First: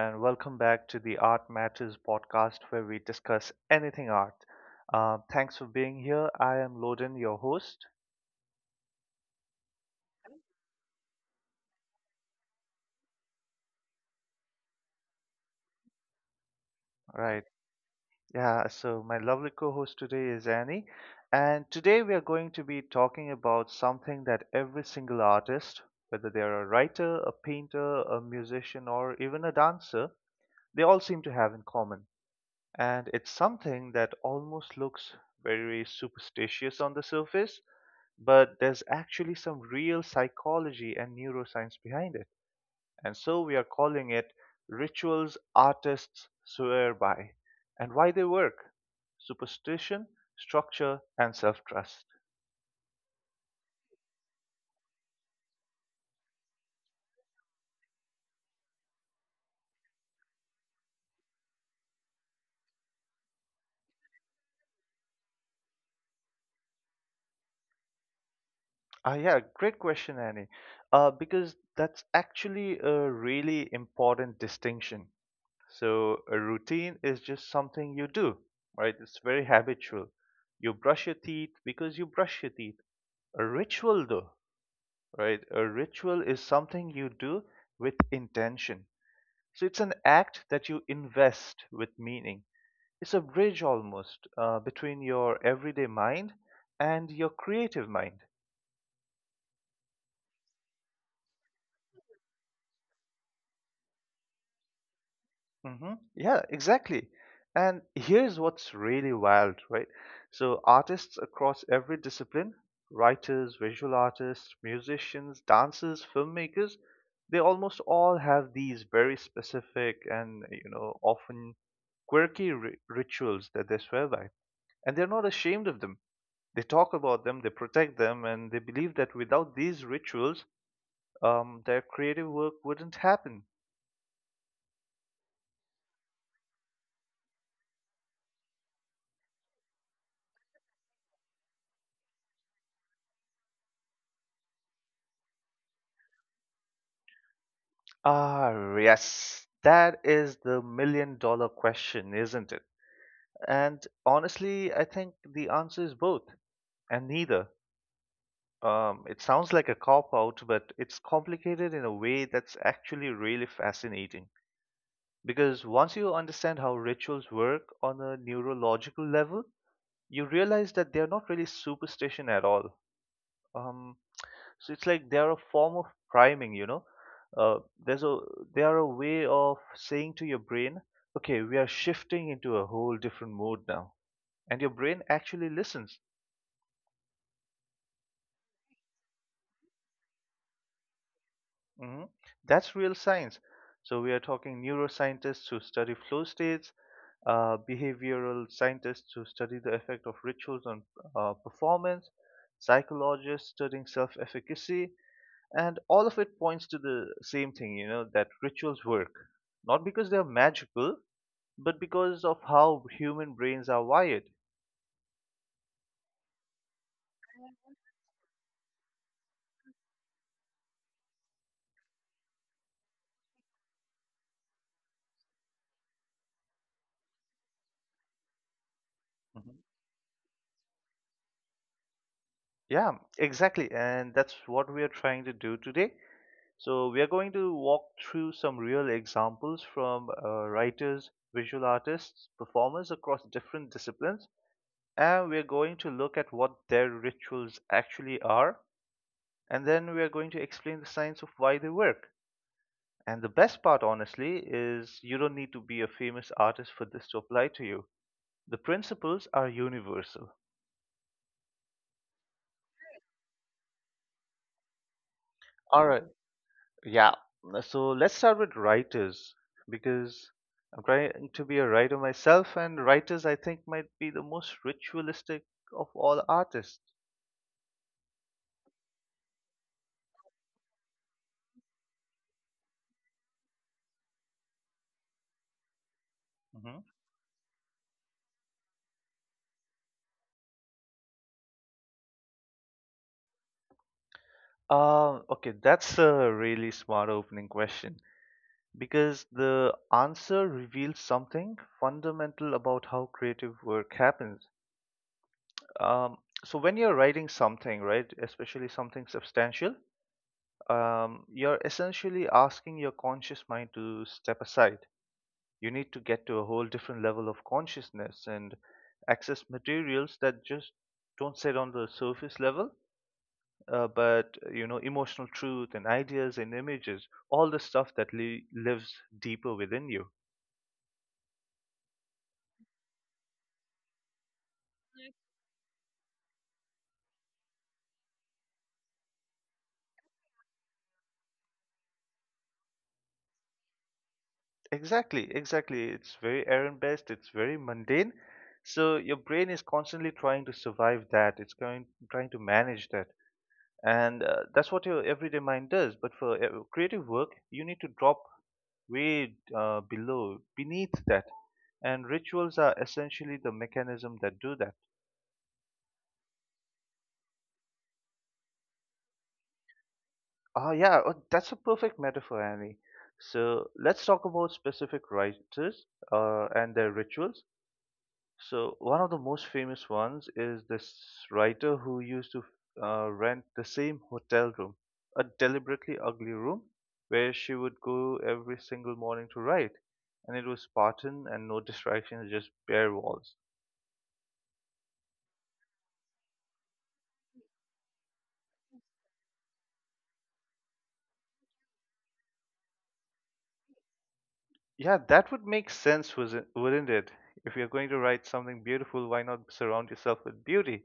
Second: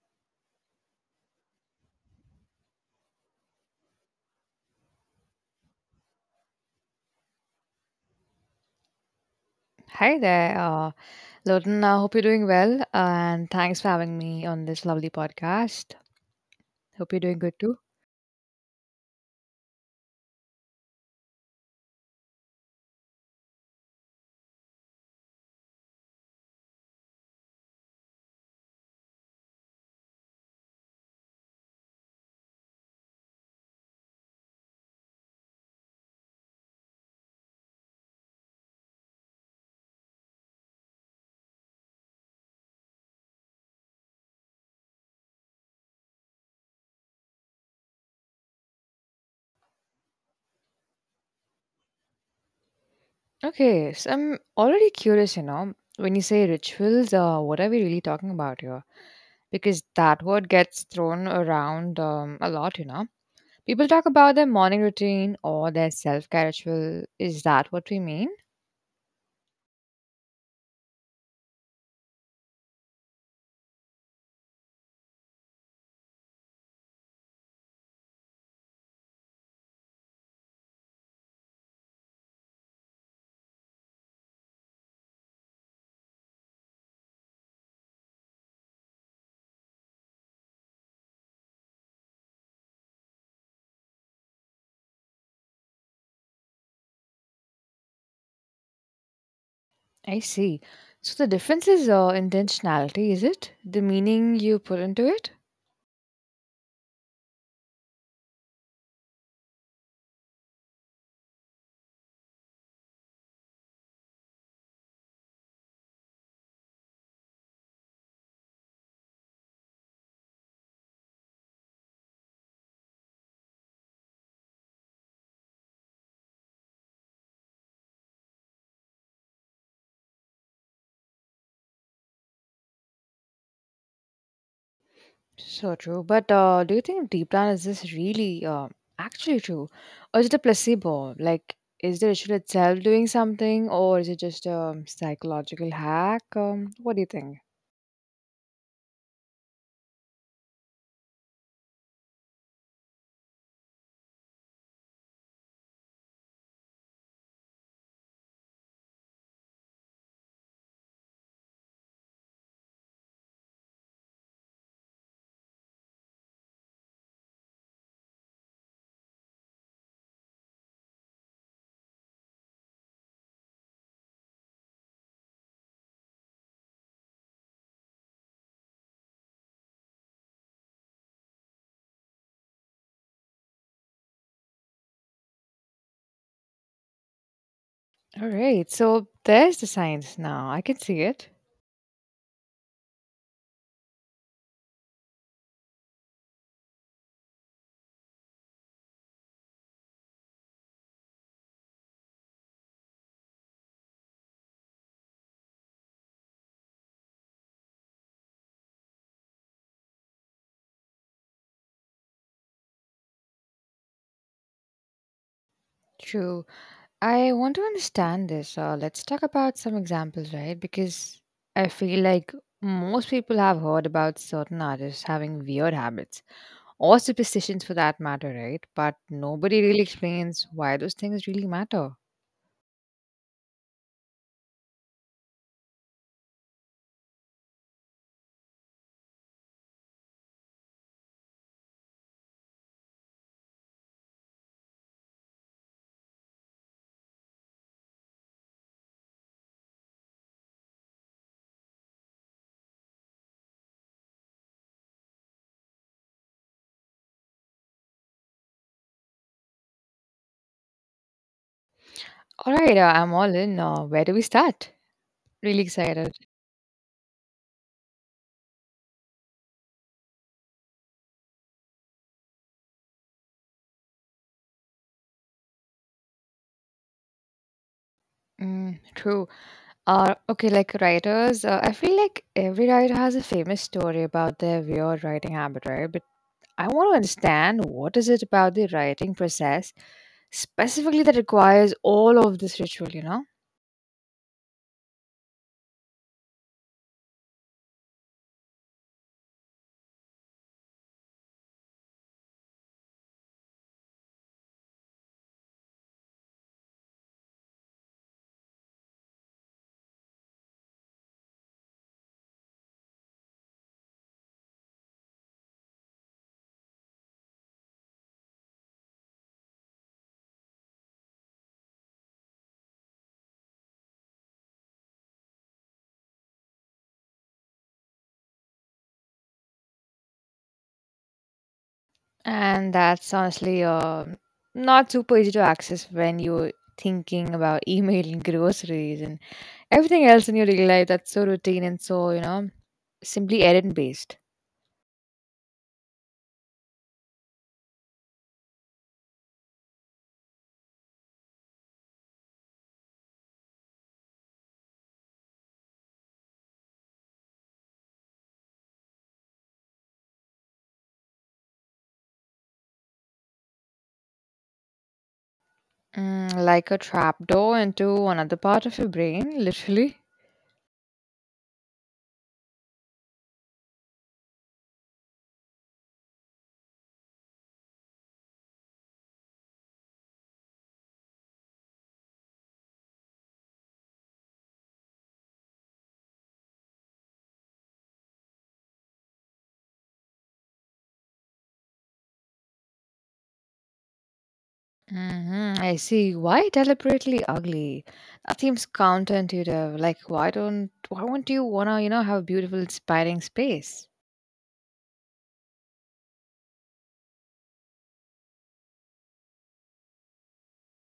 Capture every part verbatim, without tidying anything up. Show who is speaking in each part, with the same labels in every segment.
Speaker 1: and welcome back to the Art Matters podcast where we discuss anything art. Uh, thanks for being here. I am Loden, your host.
Speaker 2: Hi there, uh, Loden. I hope you're doing well, and thanks for having me on this lovely podcast. Hope you're doing
Speaker 1: Right,
Speaker 2: good too.
Speaker 1: yeah, so my lovely co host today is Annie, and today we are going to be talking about something that every single artist, whether they are a writer, a painter, a musician, or even a dancer, they all seem to have in common. And it's something that almost looks very superstitious on the surface but there's actually some real psychology and neuroscience behind it. And so we are calling it rituals artists swear by and why they work superstition, structure, and self trust.
Speaker 2: Okay, so I'm already curious, you know, when you say rituals, uh, what are we really talking about here? Because that word gets thrown around um, a lot, you know. People talk about their morning routine or their self care ritual. Is that what we mean?
Speaker 1: Ah, yeah, great question, Annie. Uh, because that's actually a really important distinction. So, a routine is just something you do, right? It's very habitual. You brush your teeth because you brush your teeth. A ritual, though, right? A ritual is something you do with intention. So it's an act that you invest with meaning. It's a bridge almost, uh, between your everyday mind and your creative mind.
Speaker 2: I see. So the difference is uh, intentionality, is it? The meaning you put into it?
Speaker 1: Mm-hmm. Yeah, exactly. And here's what's really wild, right? So, artists across every discipline, writers, visual artists, musicians, dancers, filmmakers, they almost all have these very specific and, you know, often quirky ri rituals that they swear by. And they're not ashamed of them. They talk about them, they protect them, and they believe that without these rituals, um, their creative work wouldn't happen.
Speaker 2: So true. But uh, do you think deep down is this really uh, actually true? Or is it a placebo? Like, is the ritual itself doing something or is it just a psychological hack? Um, what do you think?
Speaker 1: Ah, yes. That is the million dollar question, isn't it? And honestly, I think the answer is both and neither. Um, it sounds like a cop out, but it's complicated in a way that's actually really fascinating. Because once you understand how rituals work on a neurological level, you realize that they're not really superstition at all. Um, so it's like they are a form of priming, you know. uh, there's a They are a way of saying to your brain, okay, we are shifting into a whole different mode now, and your brain actually listens.
Speaker 2: All right. So there's the science now. I can see it.
Speaker 1: hmm that's real science. So we are talking neuroscientists who study flow states, uh, behavioral scientists who study the effect of rituals on uh, performance, psychologists studying self-efficacy. And all of it points to the same thing, you know, that rituals work. Not because they are magical, but because of how human brains are wired.
Speaker 2: True. I want to understand this. Uh, let's talk about some examples, right? Because I feel like most people have heard about certain artists having weird habits or superstitions for that matter, right? But
Speaker 1: Mhm.
Speaker 2: nobody really explains why those things really matter.
Speaker 1: Yeah, exactly. And that's what we are trying to do today. So, we are going to walk through some real examples from uh, writers, visual artists, performers across different disciplines, and we are going to look at what their rituals actually are, and then we are going to explain the science of why they work. And the best part, honestly, is you don't need to be a famous artist for this to apply to you. The principles are universal.
Speaker 2: All right, uh, I'm all in. Uh, where do we start? Really
Speaker 1: All right.
Speaker 2: excited.
Speaker 1: Yeah. So let's start with writers because I'm trying to be a writer myself, and writers I think might be the most ritualistic of all artists.
Speaker 2: Mm, true. Uh, okay, like writers, uh, I feel like every writer has a famous story about their weird writing habit, right? I
Speaker 1: hmm
Speaker 2: want to understand what is it about the writing process specifically that requires all of this ritual, you know?
Speaker 1: Uh, okay, that's a really smart opening question because the answer reveals something fundamental about how creative work happens. Um, so when you're writing something, right, especially something substantial, um, you're essentially asking your conscious mind to step aside. You need to get to a whole different level of consciousness and access materials that just don't sit on the surface level, uh, but you know, emotional truth and ideas and images, all the stuff that li- lives deeper within you.
Speaker 2: And that's honestly uh, not super easy to access when you're thinking about emailing groceries and everything else in your daily life that's so routine and so, you know, simply errand based.
Speaker 1: Exactly, exactly. It's very errand based, it's very mundane. So your brain is constantly trying to survive that. It's going trying to manage that. And uh, that's what your everyday mind does. But for uh, creative work, you need to drop way, uh, below, beneath that. And rituals are essentially the mechanism that do that.
Speaker 2: Mm, like a trapdoor into another part of your brain, literally.
Speaker 1: Oh, yeah, oh, that's a perfect metaphor, Annie. So let's talk about specific writers uh, and their rituals. So one of the most famous ones is this writer who used to uh, rent the same hotel room, a deliberately ugly room where she would go every single morning to write. And it was Spartan and no distractions, just bare walls.
Speaker 2: Mhm, I see. Why deliberately ugly? That seems counterintuitive. Like, why don't why won't you wanna you know have a beautiful, inspiring space?
Speaker 1: Yeah, that would make sense, was it- wouldn't it? If you're going to write something beautiful, why not surround yourself with beauty?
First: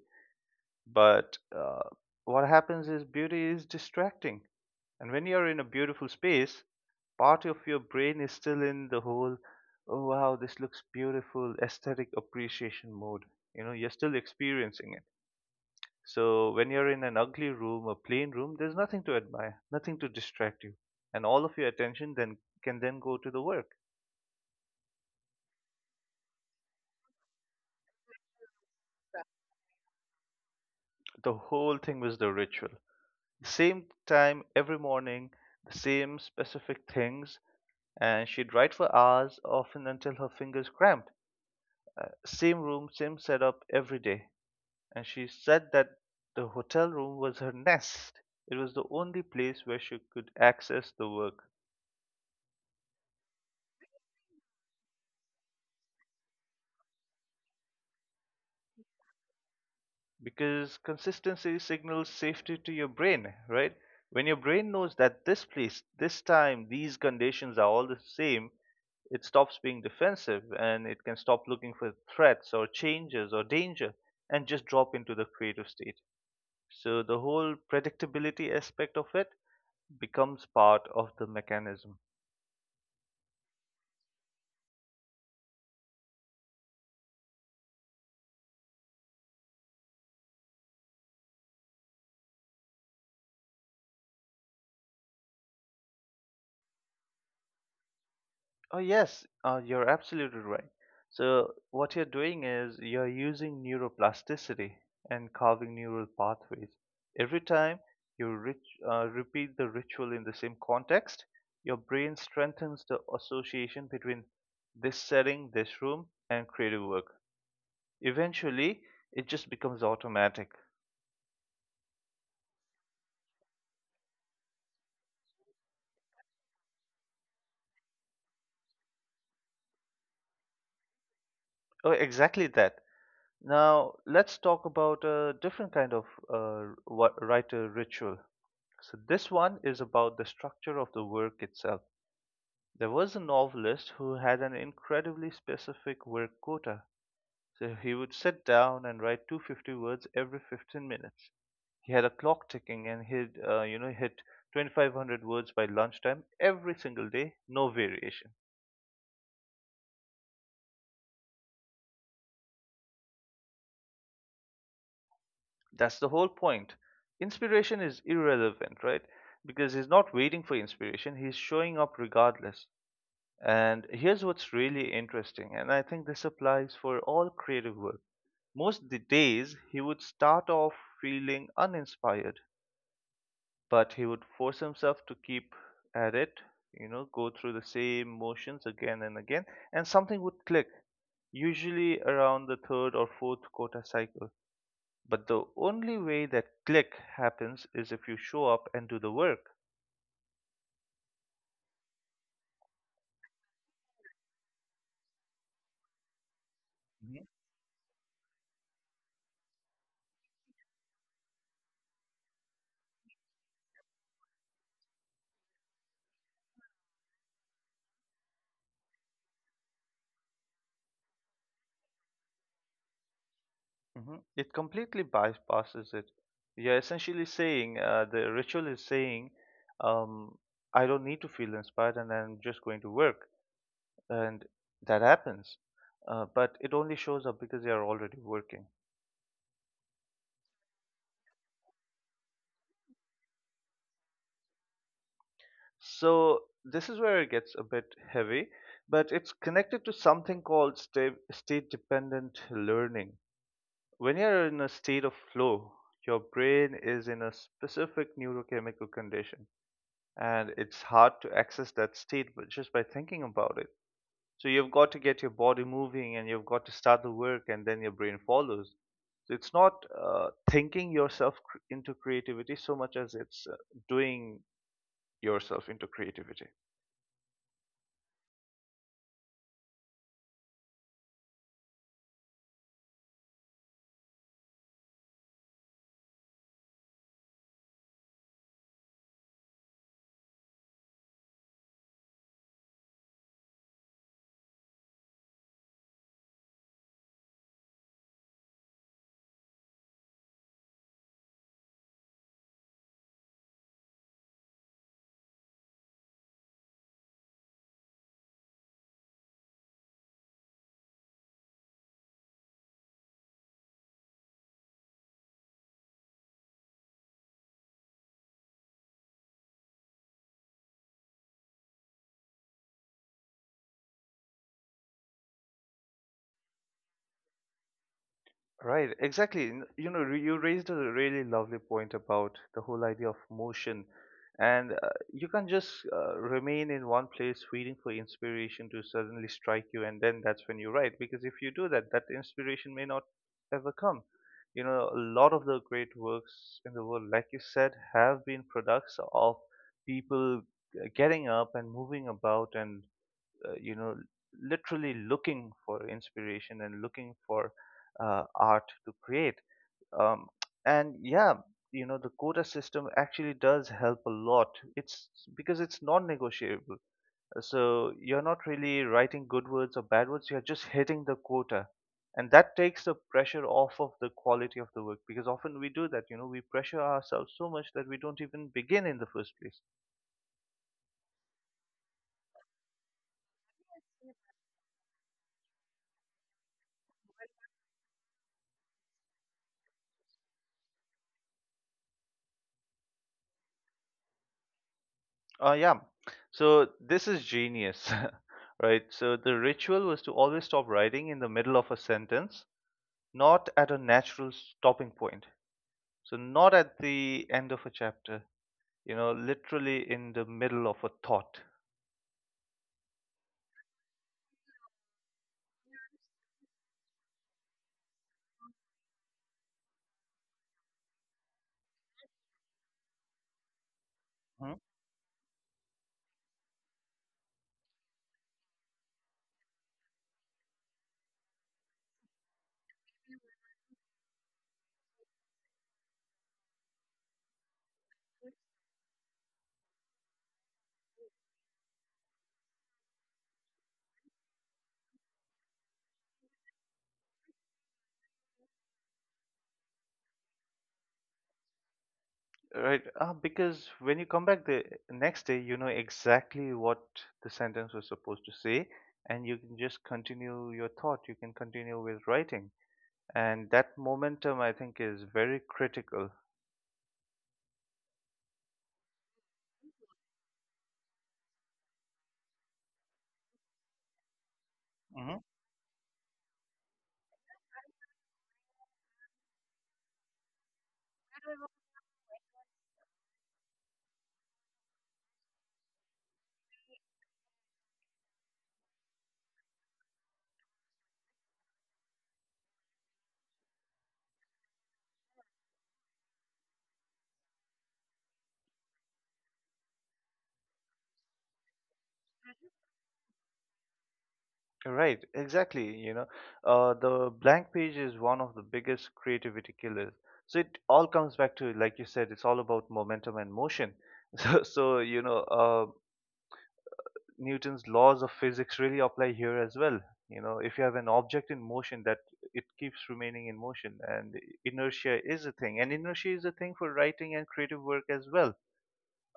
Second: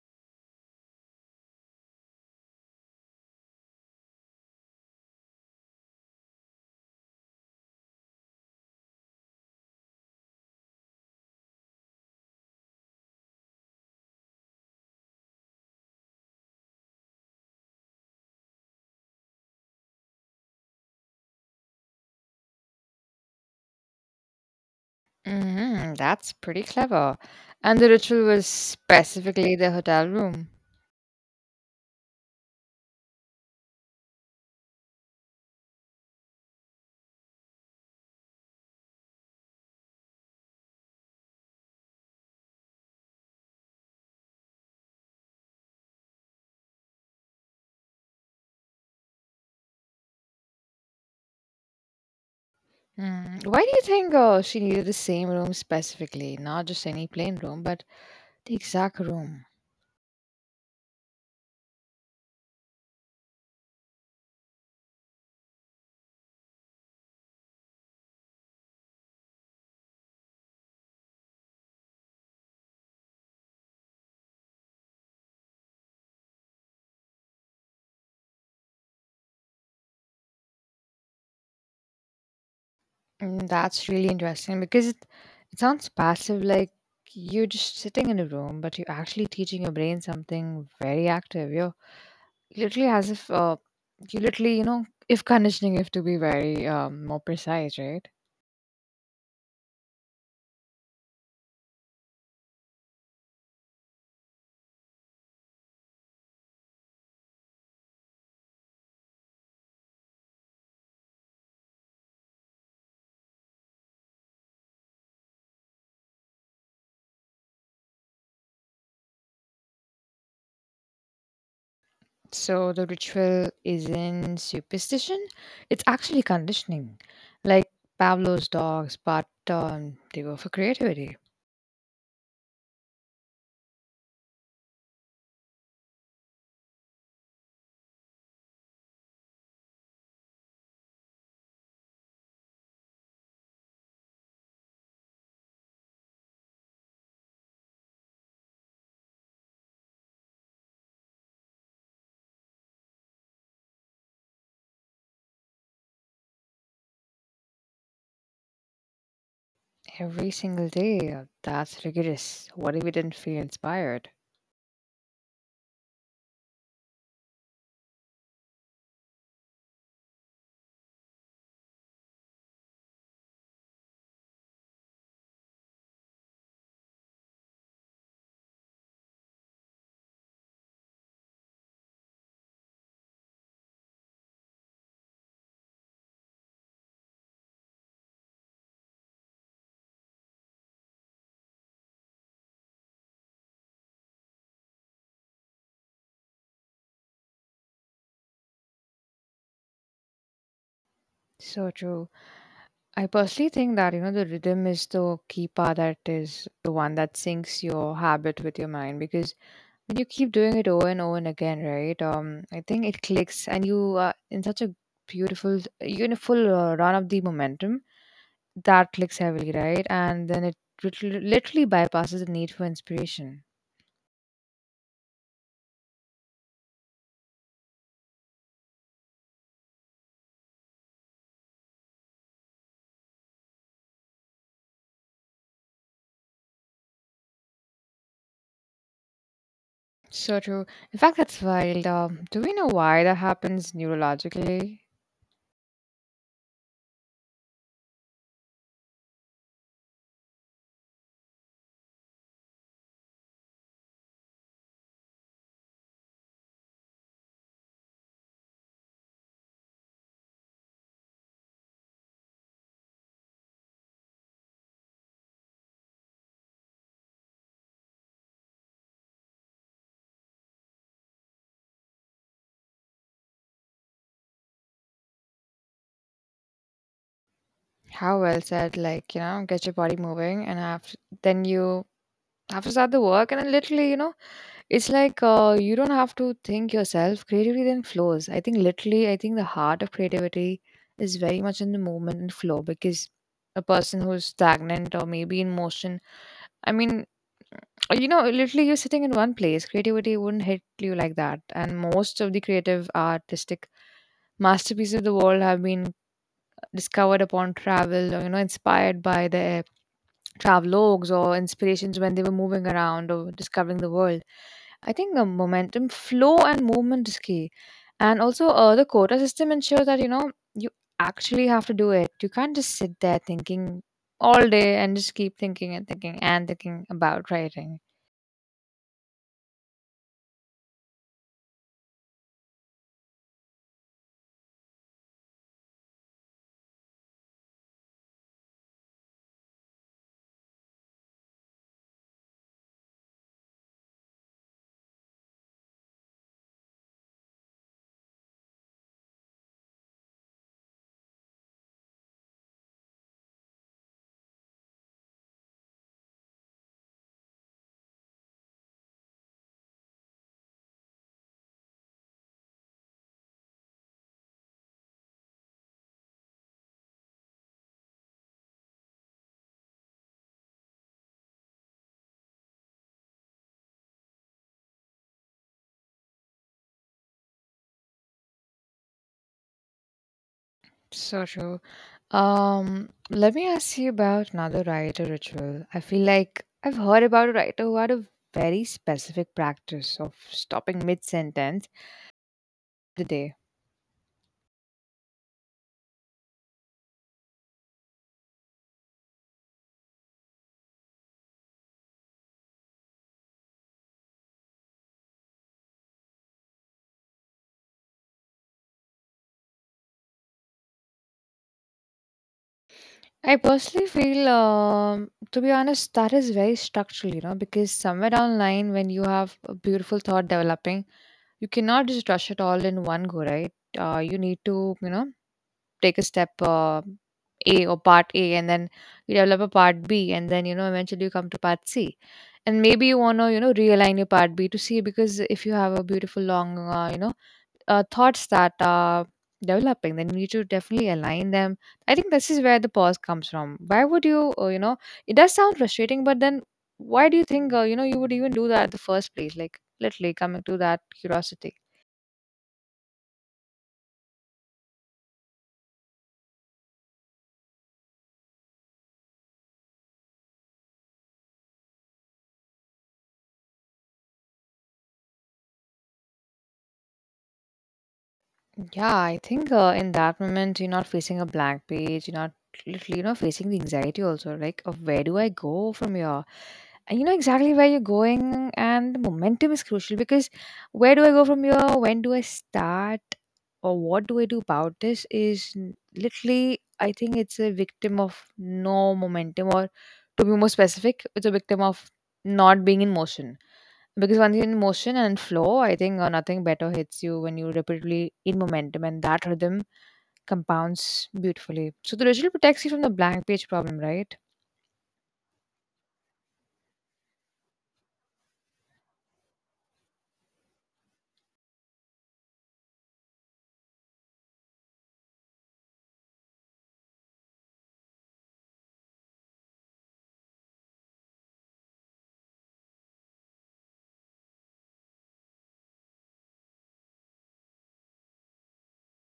Speaker 1: But uh, what happens is beauty is distracting. And when you're in a beautiful space, part of your brain is still in the whole, oh wow, this looks beautiful, aesthetic appreciation mode. You know, you're still experiencing it. So when you're in an ugly room, a plain room, there's nothing to admire, nothing to distract you. And all of your attention then can then go to the work.
Speaker 2: Hmm. That's pretty clever. And the ritual was specifically the hotel room.
Speaker 1: The whole thing was the ritual. Same time every morning, the same specific things, and she'd write for hours, often until her fingers cramped. Uh, same room, same setup every day. And she said that the hotel room was her nest. It was the only place where she could access the work
Speaker 2: Mm. Why do you think uh, she needed the same room specifically, not just any plain room, but the exact room?
Speaker 1: because consistency signals safety to your brain, right? When your brain knows that this place, this time, these conditions are all the same, it stops being defensive and it can stop looking for threats or changes or danger and just drop into the creative state. So the whole predictability aspect of it becomes part of the mechanism.
Speaker 2: Mm, that's really interesting because it, it sounds passive, like you're just sitting in a room, but you're actually teaching your brain something very active. You're literally as if uh, you literally, you know, if conditioning, if to be very um, more precise, right?
Speaker 1: Oh, yes, uh, you're absolutely right. So what you're doing is you're using neuroplasticity and carving neural pathways. Every time you rit- uh, repeat the ritual in the same context, your brain strengthens the association between this setting, this room, and creative work. Eventually, it just becomes automatic.
Speaker 2: So the ritual isn't superstition; it's actually conditioning, like Pavlov's dogs, but um, they were for creativity.
Speaker 1: Oh, exactly that. Now, let's talk about a different kind of uh, wa- writer ritual. So, this one is about the structure of the work itself. There was a novelist who had an incredibly specific work quota. So, he would sit down and write two hundred fifty words every fifteen minutes. He had a clock ticking and he'd, uh, you know, hit twenty-five hundred words by lunchtime every single day, no variation.
Speaker 2: Every single day, uh, that's rigorous. What if we didn't feel inspired?
Speaker 1: That's the whole point. Inspiration is irrelevant, right? Because he's not waiting for inspiration, he's showing up regardless. And here's what's really interesting, and I think this applies for all creative work. Most the days he would start off feeling uninspired, but he would force himself to keep at it, you know, go through the same motions again and again, and something would click, usually around the third or fourth quota cycle, but the only way that click happens is if you show up and do the work.
Speaker 2: So true. I personally think that you know the rhythm is the key part that is the one that
Speaker 1: Mhm.
Speaker 2: syncs your habit with your mind because when you keep doing it over and over and again, right? Um, I think it clicks, and you are in such a beautiful, you're in a full uh, run of the momentum that clicks heavily, right? And then it lit- literally bypasses the need for inspiration.
Speaker 1: Mhm. It completely bypasses it. You're essentially saying, uh, the ritual is saying, um, I don't need to feel inspired and I'm just going to work. And that happens, uh, but it only shows up because they are already working.
Speaker 2: So true. In fact, that's wild. Um, do we know why that happens neurologically?
Speaker 1: So this is where it gets a bit heavy, but it's connected to something called state, state dependent learning. When you're in a state of flow, your brain is in a specific neurochemical condition, and it's hard to access that state but just by thinking about it. So you've got to get your body moving and you've got to start the work and then your brain follows. So it's not uh, thinking yourself cr- into creativity so much as it's uh, doing yourself into creativity.
Speaker 2: How well said. Like you know, get your body moving, and have then you have to start the work, and then literally, you know. It's like uh, you don't have to think yourself. Creativity then flows. I think literally, I think the heart of creativity is very much in the movement and flow because a person who's stagnant or maybe in motion, I mean, you know, literally you're sitting in one place. Creativity wouldn't hit you like that. And most of the creative artistic masterpieces of the world have been discovered upon travel or, you know, inspired by the travelogues or inspirations when they were moving around or discovering the world. I think uh, momentum, flow, and movement is key. And also, uh, the quota system ensures that you know you actually have to do it. You can't just sit there thinking all day and just keep thinking and thinking and thinking about writing.
Speaker 1: Right, exactly. N- You know, re- you raised a really lovely point about the whole idea of motion, and uh, you can't just uh, remain in one place waiting for inspiration to suddenly strike you, and then that's when you write. Because if you do that, that inspiration may not ever come. You know, a lot of the great works in the world, like you said, have been products of people uh, getting up and moving about and, uh, you know, literally looking for inspiration and looking for uh, art to create. um, and yeah, you know, the quota system actually does help a lot. It's because it's non-negotiable, so you're not really writing good words or bad words, you're just hitting the quota, and that takes the pressure off of the quality of the work, because often we do that, you know, we pressure ourselves so much that we don't even begin in the first place.
Speaker 2: So true. Um, let me ask you about another writer ritual. I feel like I've heard about a writer who had a very specific practice of stopping mid sentence the day.
Speaker 1: Uh, yeah. So this is genius, right? So the ritual was to always stop writing in the middle of a sentence, not at a natural stopping point. So not at the end of a chapter, you know, literally in the middle of a thought.
Speaker 2: I personally feel, um, to be honest, that is very structural, you know, because somewhere down the line, when you have a beautiful thought developing, you cannot just rush it all in one go, right? Uh, you need
Speaker 1: Mhm.
Speaker 2: to, you know, take a step uh, A or part A, and then you develop a part B, and then you know eventually you come to part C, and maybe you want to you know realign your part B to C because if you have a beautiful long uh, you know uh, thoughts that are developing, then you need to definitely align them. I think this is where the pause comes from. Why would you uh, you know it does sound frustrating, but then why do you think uh, you know you would even do that in the first place? Like literally coming to that curiosity.
Speaker 1: Right? Uh, because when you come back the next day, you know exactly what the sentence was supposed to say, and you can just continue your thought. You can continue with writing. And that momentum, I think, is very critical.
Speaker 2: Yeah, I think uh, in that moment, you're not facing a blank page, you're not literally, you know, facing the anxiety also, like, of where do I go from here? And you know exactly where you're going, and the momentum is crucial because where do I go from here? When do I start? Or what do I do about this? Is n- literally, I think it's a victim of no momentum, or to be more specific, it's a victim of not being in motion. Because once you're in motion and flow, I think uh, nothing better hits you when you repeatedly in momentum, and that rhythm compounds beautifully. So the ritual protects you from the blank page problem, right?
Speaker 1: Right, exactly. You know, uh, the blank page is one of the biggest creativity killers. So it all comes back to, like you said, it's all about momentum and motion. So, so you know, uh, Newton's laws of physics really apply here as well. You know, if you have an object in motion, that it keeps remaining in motion, and inertia is a thing, and inertia is a thing for writing and creative work as well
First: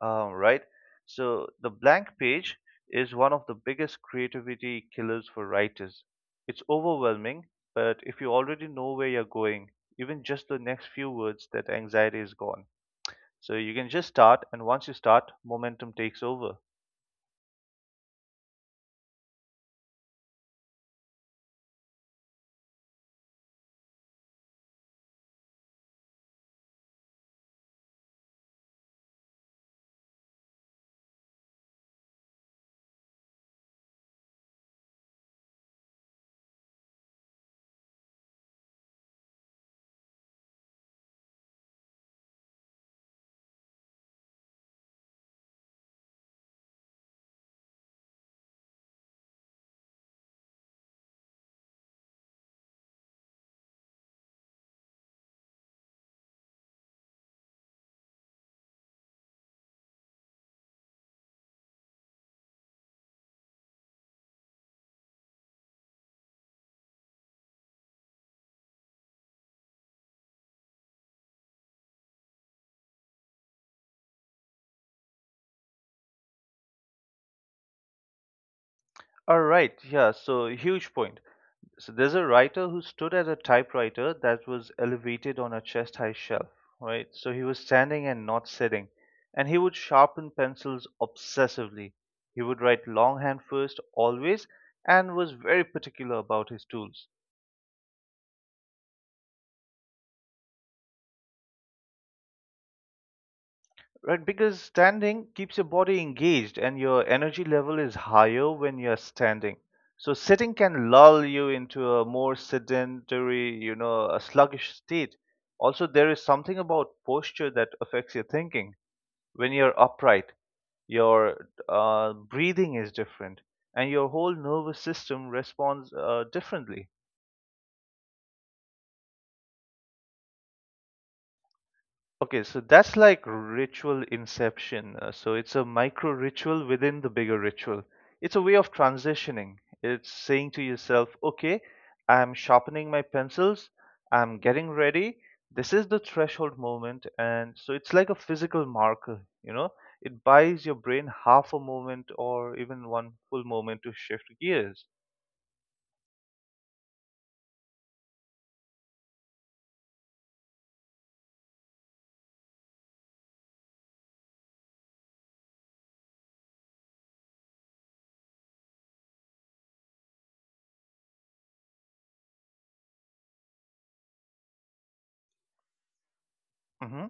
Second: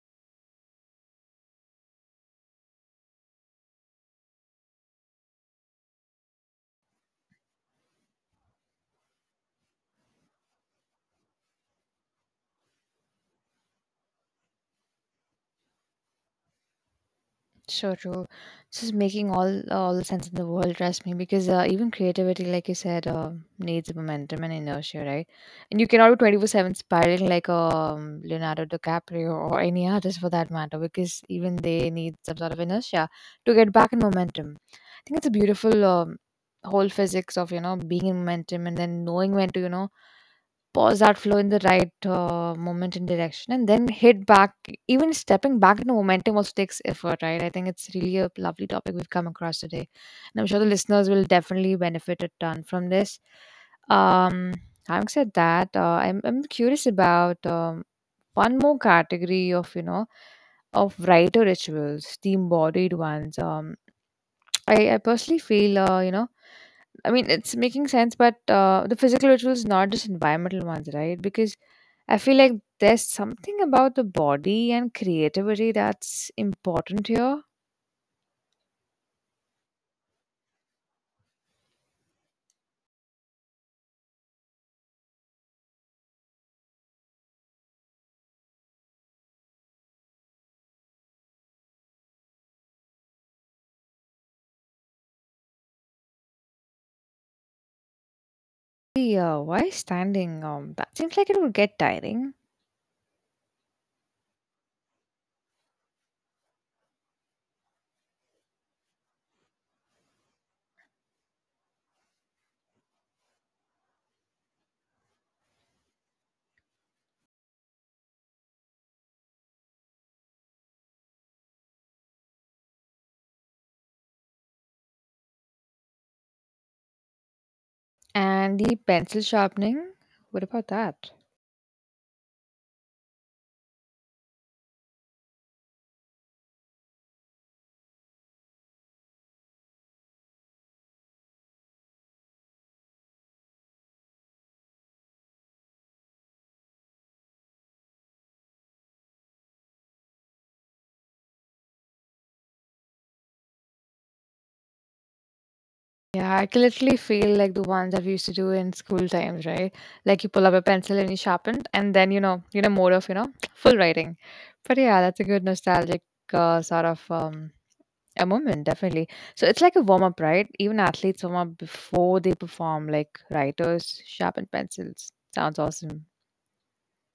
Speaker 1: um, right? So the blank page is one of the biggest creativity killers for writers. It's overwhelming, but if you already know where you're going, even just the next few words, that anxiety is gone. So you can just start, and once you start, momentum takes over.
Speaker 2: Sure, true. This is making all all the sense in the world. Trust me, because uh, even creativity, like you said, uh, needs momentum and inertia, right? And you cannot be twenty four seven spiraling like um, Leonardo DiCaprio or any artist for that matter, because even they need some sort of inertia to get back in momentum. Think it's a beautiful um, whole physics of you know being in momentum and then knowing when to you know pause that flow in the right uh, moment and direction and then hit back. Even stepping back into momentum also takes effort, right? I think it's really a lovely topic we've come across today, and I'm sure the listeners will definitely benefit a ton from this. um Having said that, uh, I'm, I'm curious about um, one more category of you know of writer rituals, the embodied ones. um I, I personally feel, uh, you know, I mean, it's making sense, but uh, the physical rituals, not just environmental ones, right? Because I feel like there's something about the body and creativity that's important here.
Speaker 1: All right, yeah, so huge point. So there's a writer who stood at a typewriter that was elevated on a chest high shelf, right? So he was standing and not sitting. And he would sharpen pencils obsessively. He would write longhand first, always, and was very particular about his tools.
Speaker 2: Yeah, why standing? Um, that seems like it would get tiring.
Speaker 1: Right, because standing keeps your body engaged and your energy level is higher when you're standing. So sitting can lull you into a more sedentary, you know, a sluggish state. Also, there is something about posture that affects your thinking. When you're upright, your uh, breathing is different and your whole nervous system responds uh, differently.
Speaker 2: And the pencil sharpening, what about that?
Speaker 1: Okay, so that's like ritual inception. Uh, so it's a micro ritual within the bigger ritual. It's a way of transitioning. It's saying to yourself, okay, I'm sharpening my pencils, I'm getting ready. This is the threshold moment. And so it's like a physical marker, you know, it buys your brain half a moment or even one full moment to shift gears.
Speaker 2: Yeah, I can literally feel like the ones that we used to do in school times, right? Like you pull up a pencil and you sharpen, and then you know, you know, more of you know, full writing. But yeah, that's a good nostalgic uh, sort of um, a moment, definitely. So it's like a warm up, right? Even athletes warm up before they perform, like writers sharpen pencils. Sounds awesome.
Speaker 1: Hmm.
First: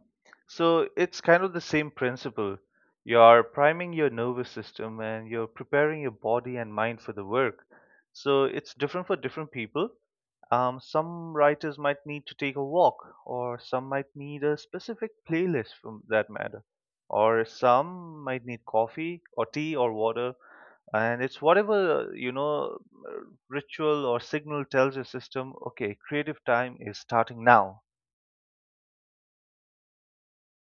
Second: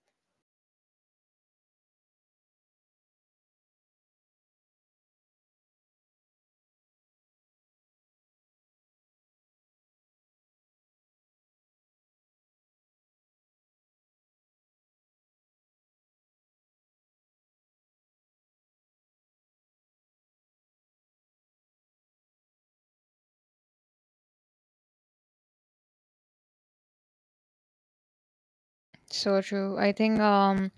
Speaker 1: So it's kind of the same principle. You're priming your nervous system and you're preparing your body and mind for the work. So it's different for different people. Um, some writers might need to take a walk, or some might need a specific playlist for that matter, or some might need coffee or tea or water. And it's whatever, you know, ritual or signal tells your system, okay, creative time is starting now.
Speaker 2: So true. I think um,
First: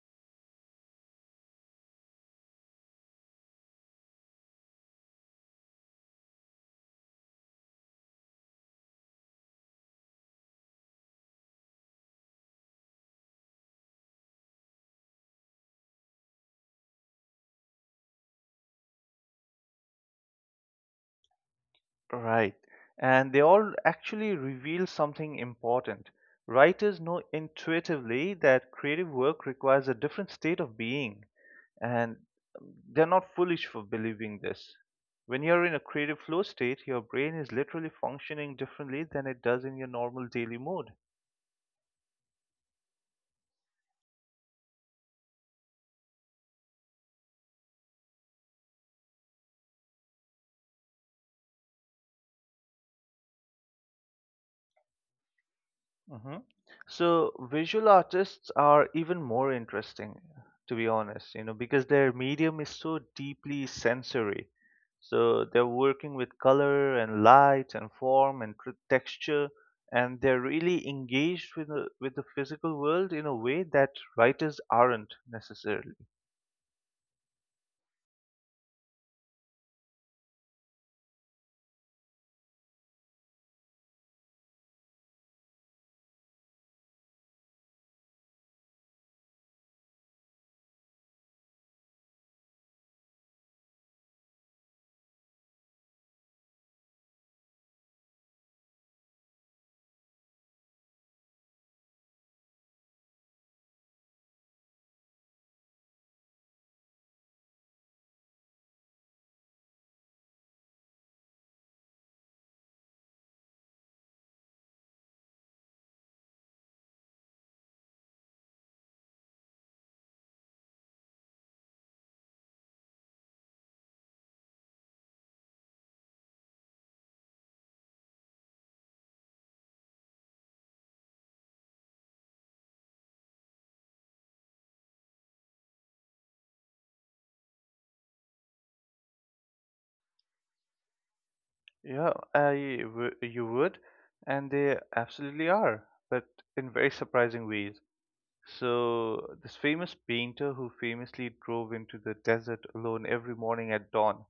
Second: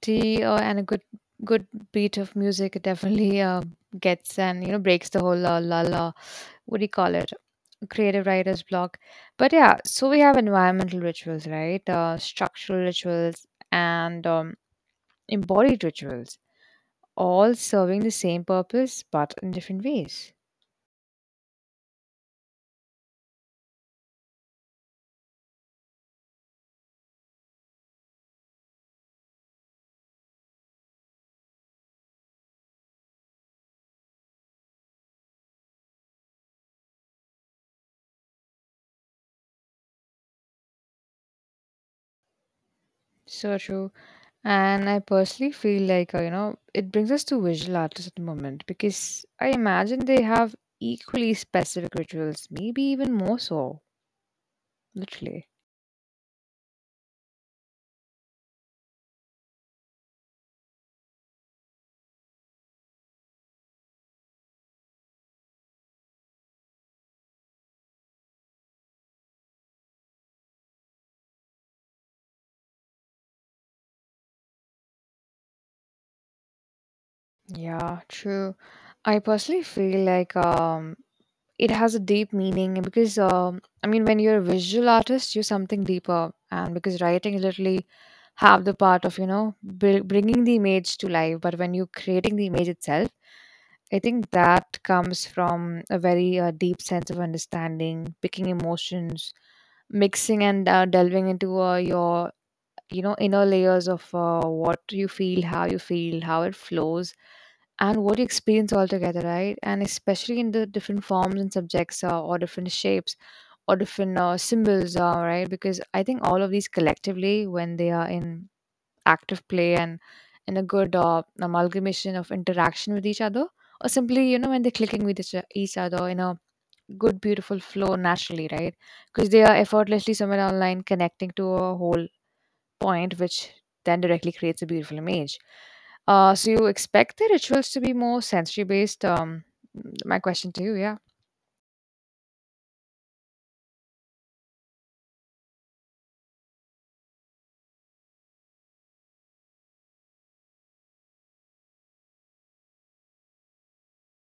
Speaker 2: tea uh, and a good good beat of music it definitely uh, gets and you know breaks the whole uh, lull, what do you call it, creative writer's block. But yeah, so we have environmental rituals, right? Uh, structural rituals and um, embodied rituals, all serving the same purpose but in different ways.
Speaker 1: Right. And they all actually reveal something important. Writers know intuitively that creative work requires a different state of being, and they're not foolish for believing this. When you're in a creative flow state, your brain is literally functioning differently than it does in your normal daily mode.
Speaker 2: So true. And I personally feel like uh, you know it brings us to visual artists at the moment because I imagine they have equally specific rituals, maybe even more so, literally.
Speaker 1: Hmm. So visual artists are even more interesting, to be honest, you know, because their medium is so deeply sensory. So they're working with color and light and form and tr- texture, and they're really engaged with the, with the physical world in a way that writers aren't necessarily.
Speaker 2: Yeah, true. I personally feel like um it has a deep meaning because um, I mean when you're a visual artist you're something deeper, and because writing literally have the part of you know br- bringing the image to life, but when you're creating the image itself I think that comes from a very uh, deep sense of understanding, picking emotions, mixing and uh, delving into uh, your you know inner layers of uh, what you feel, how you feel, how it flows, and what you experience altogether, right? And especially in the different forms and subjects, uh, or different shapes, or different uh, symbols, uh, right? Because I think all of these collectively, when they are in active play, and in a good uh, amalgamation of interaction with each other, or simply you know when they're clicking with each each other in a good beautiful flow naturally, right? Because they are effortlessly somewhere online connecting to a whole point, which then directly creates a beautiful image. Uh, so you expect the rituals to be more sensory based. Um, my question to you, yeah,
Speaker 1: Yeah, I w- you would, and they absolutely are, but in very surprising ways. So this famous painter who famously drove into the desert alone every morning at dawn,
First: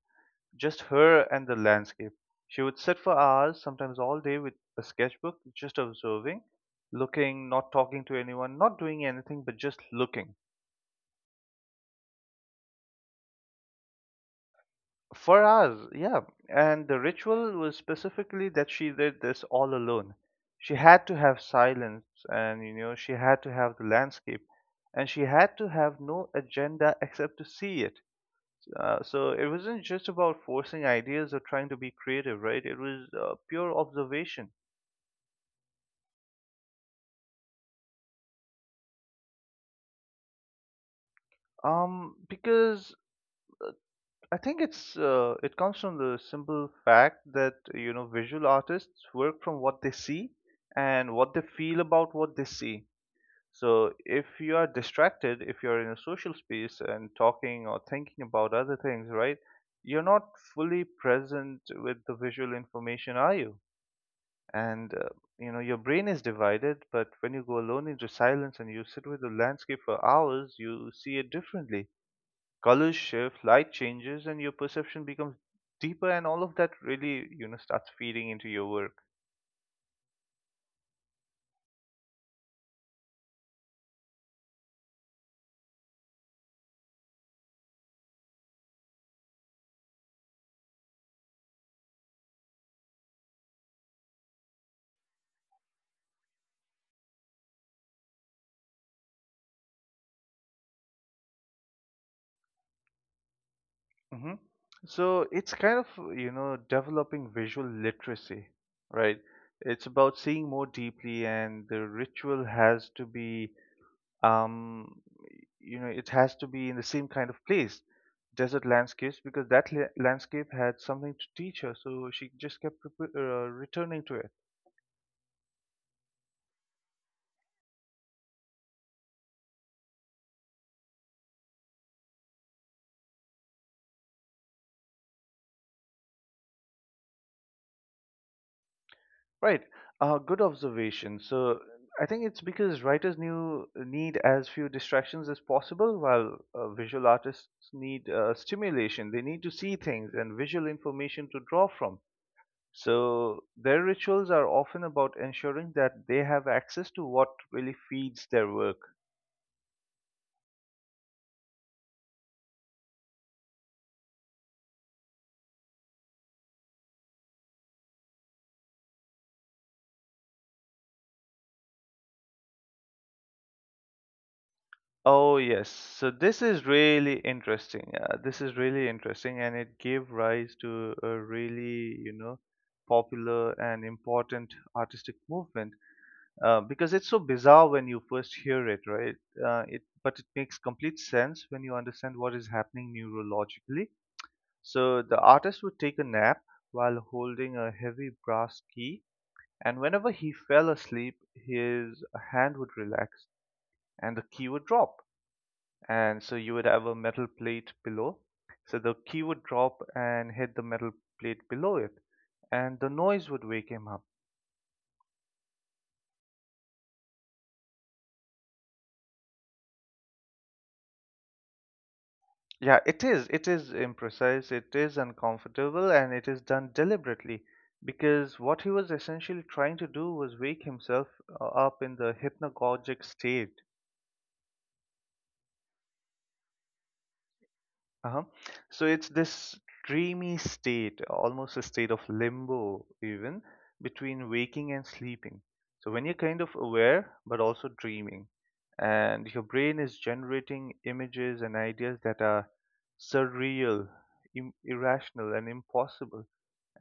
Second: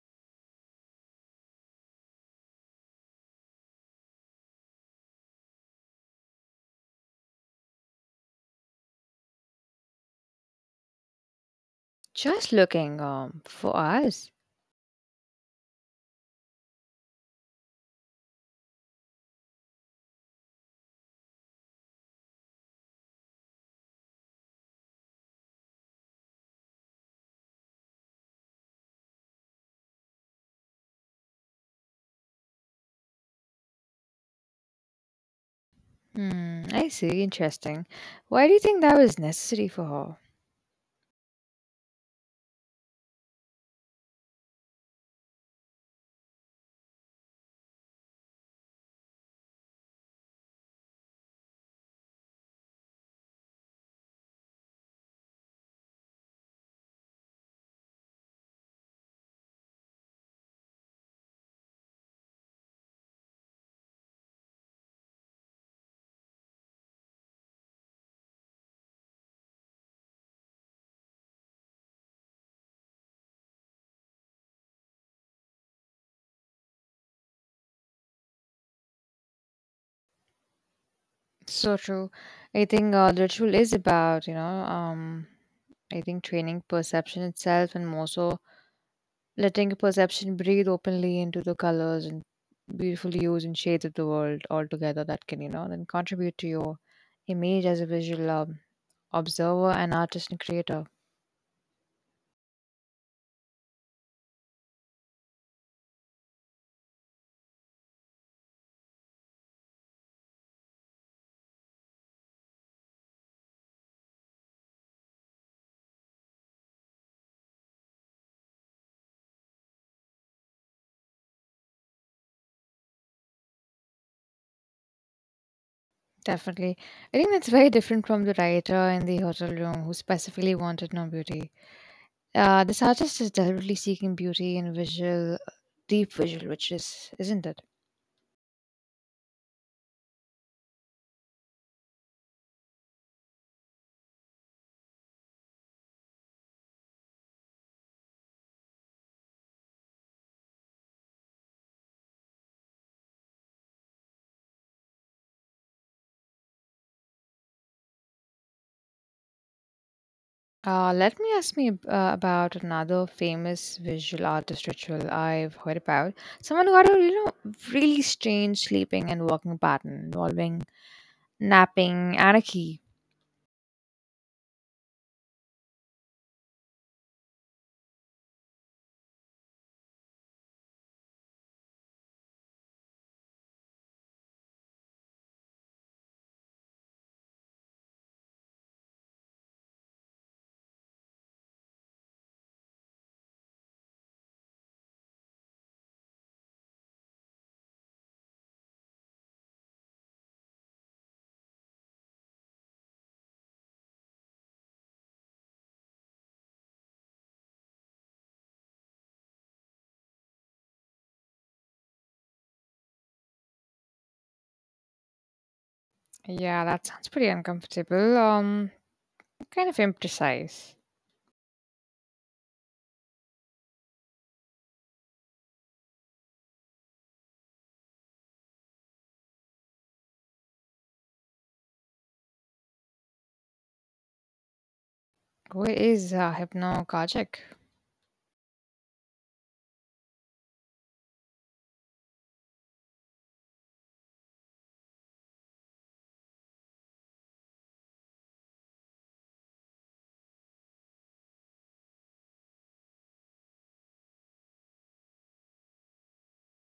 Speaker 1: just her and the landscape. She would sit for hours, sometimes all day, with a sketchbook, just observing, looking, not talking to anyone, not doing anything, but just looking.
Speaker 2: just looking um for us.
Speaker 1: For hours, yeah. And the ritual was specifically that she did this all alone. She had to have silence, and you know, she had to have the landscape, and she had to have no agenda except to see it. Uh, so it wasn't just about forcing ideas or trying to be creative, right? It was uh, pure observation.
Speaker 2: Hmm, I see. Interesting. Why do you think that was necessary for her?
Speaker 1: Um, because I think it's uh, it comes from the simple fact that you know visual artists work from what they see and what they feel about what they see. So if you are distracted, if you're in a social space and talking or thinking about other things, right? You're not fully present with the visual information, are you? and uh, you know your brain is divided, but when you go alone into silence and you sit with the landscape for hours you see it differently. Colors shift, light changes, and your perception becomes deeper, and all of that really, you know, starts feeding into your work.
Speaker 2: So true. I think uh, the ritual is about you know um I think training perception itself, and more so letting perception breathe openly into the colors and beautiful hues and shades of the world altogether that can, you know, then contribute to your image as a visual um, observer and artist and creator.
Speaker 1: Hmm. So it's kind of, you know, developing visual literacy, right? It's about seeing more deeply, and the ritual has to be um, you know, it has to be in the same kind of place. Desert landscapes, because that la- landscape had something to teach her, so she just kept repe- uh, returning to it.
Speaker 2: Definitely. I think that's very different from the writer in the hotel room who specifically wanted no beauty. Uh, this artist is deliberately seeking beauty in visual, deep visual, which is, isn't it?
Speaker 1: Right. Uh, good observation. So I think it's because writers knew need as few distractions as possible, while uh, visual artists need uh, stimulation. They need to see things and visual information to draw from. So their rituals are often about ensuring that they have access to what really feeds their work.
Speaker 2: Uh, let me ask me ab- uh, about another famous visual artist ritual I've heard about. Someone who had, a you know, really strange sleeping and walking pattern involving napping anarchy.
Speaker 1: Oh yes, so this is really interesting. Uh, this is really interesting, and it gave rise to a really, you know, popular and important artistic movement. Uh, because it's so bizarre when you first hear it, right? Uh, it but it makes complete sense when you understand what is happening neurologically. So the artist would take a nap while holding a heavy brass key, and whenever he fell asleep, his hand would relax and the key would drop, and so you would have a metal plate below. So the key would drop and hit the metal plate below it, and the noise would wake him up.
Speaker 2: Yeah, that sounds pretty uncomfortable. Um, kind of imprecise.
Speaker 1: Yeah, it is. It is imprecise, it is uncomfortable, and it is done deliberately because what he was essentially trying to do was wake himself uh, up in the hypnagogic state.
Speaker 2: Who is uh, hypnagogic?
Speaker 1: Uh-huh. So it's this dreamy state, almost a state of limbo, even between waking and sleeping. So when you're kind of aware, but also dreaming, and your brain is generating images and ideas that are surreal, im- irrational, and impossible.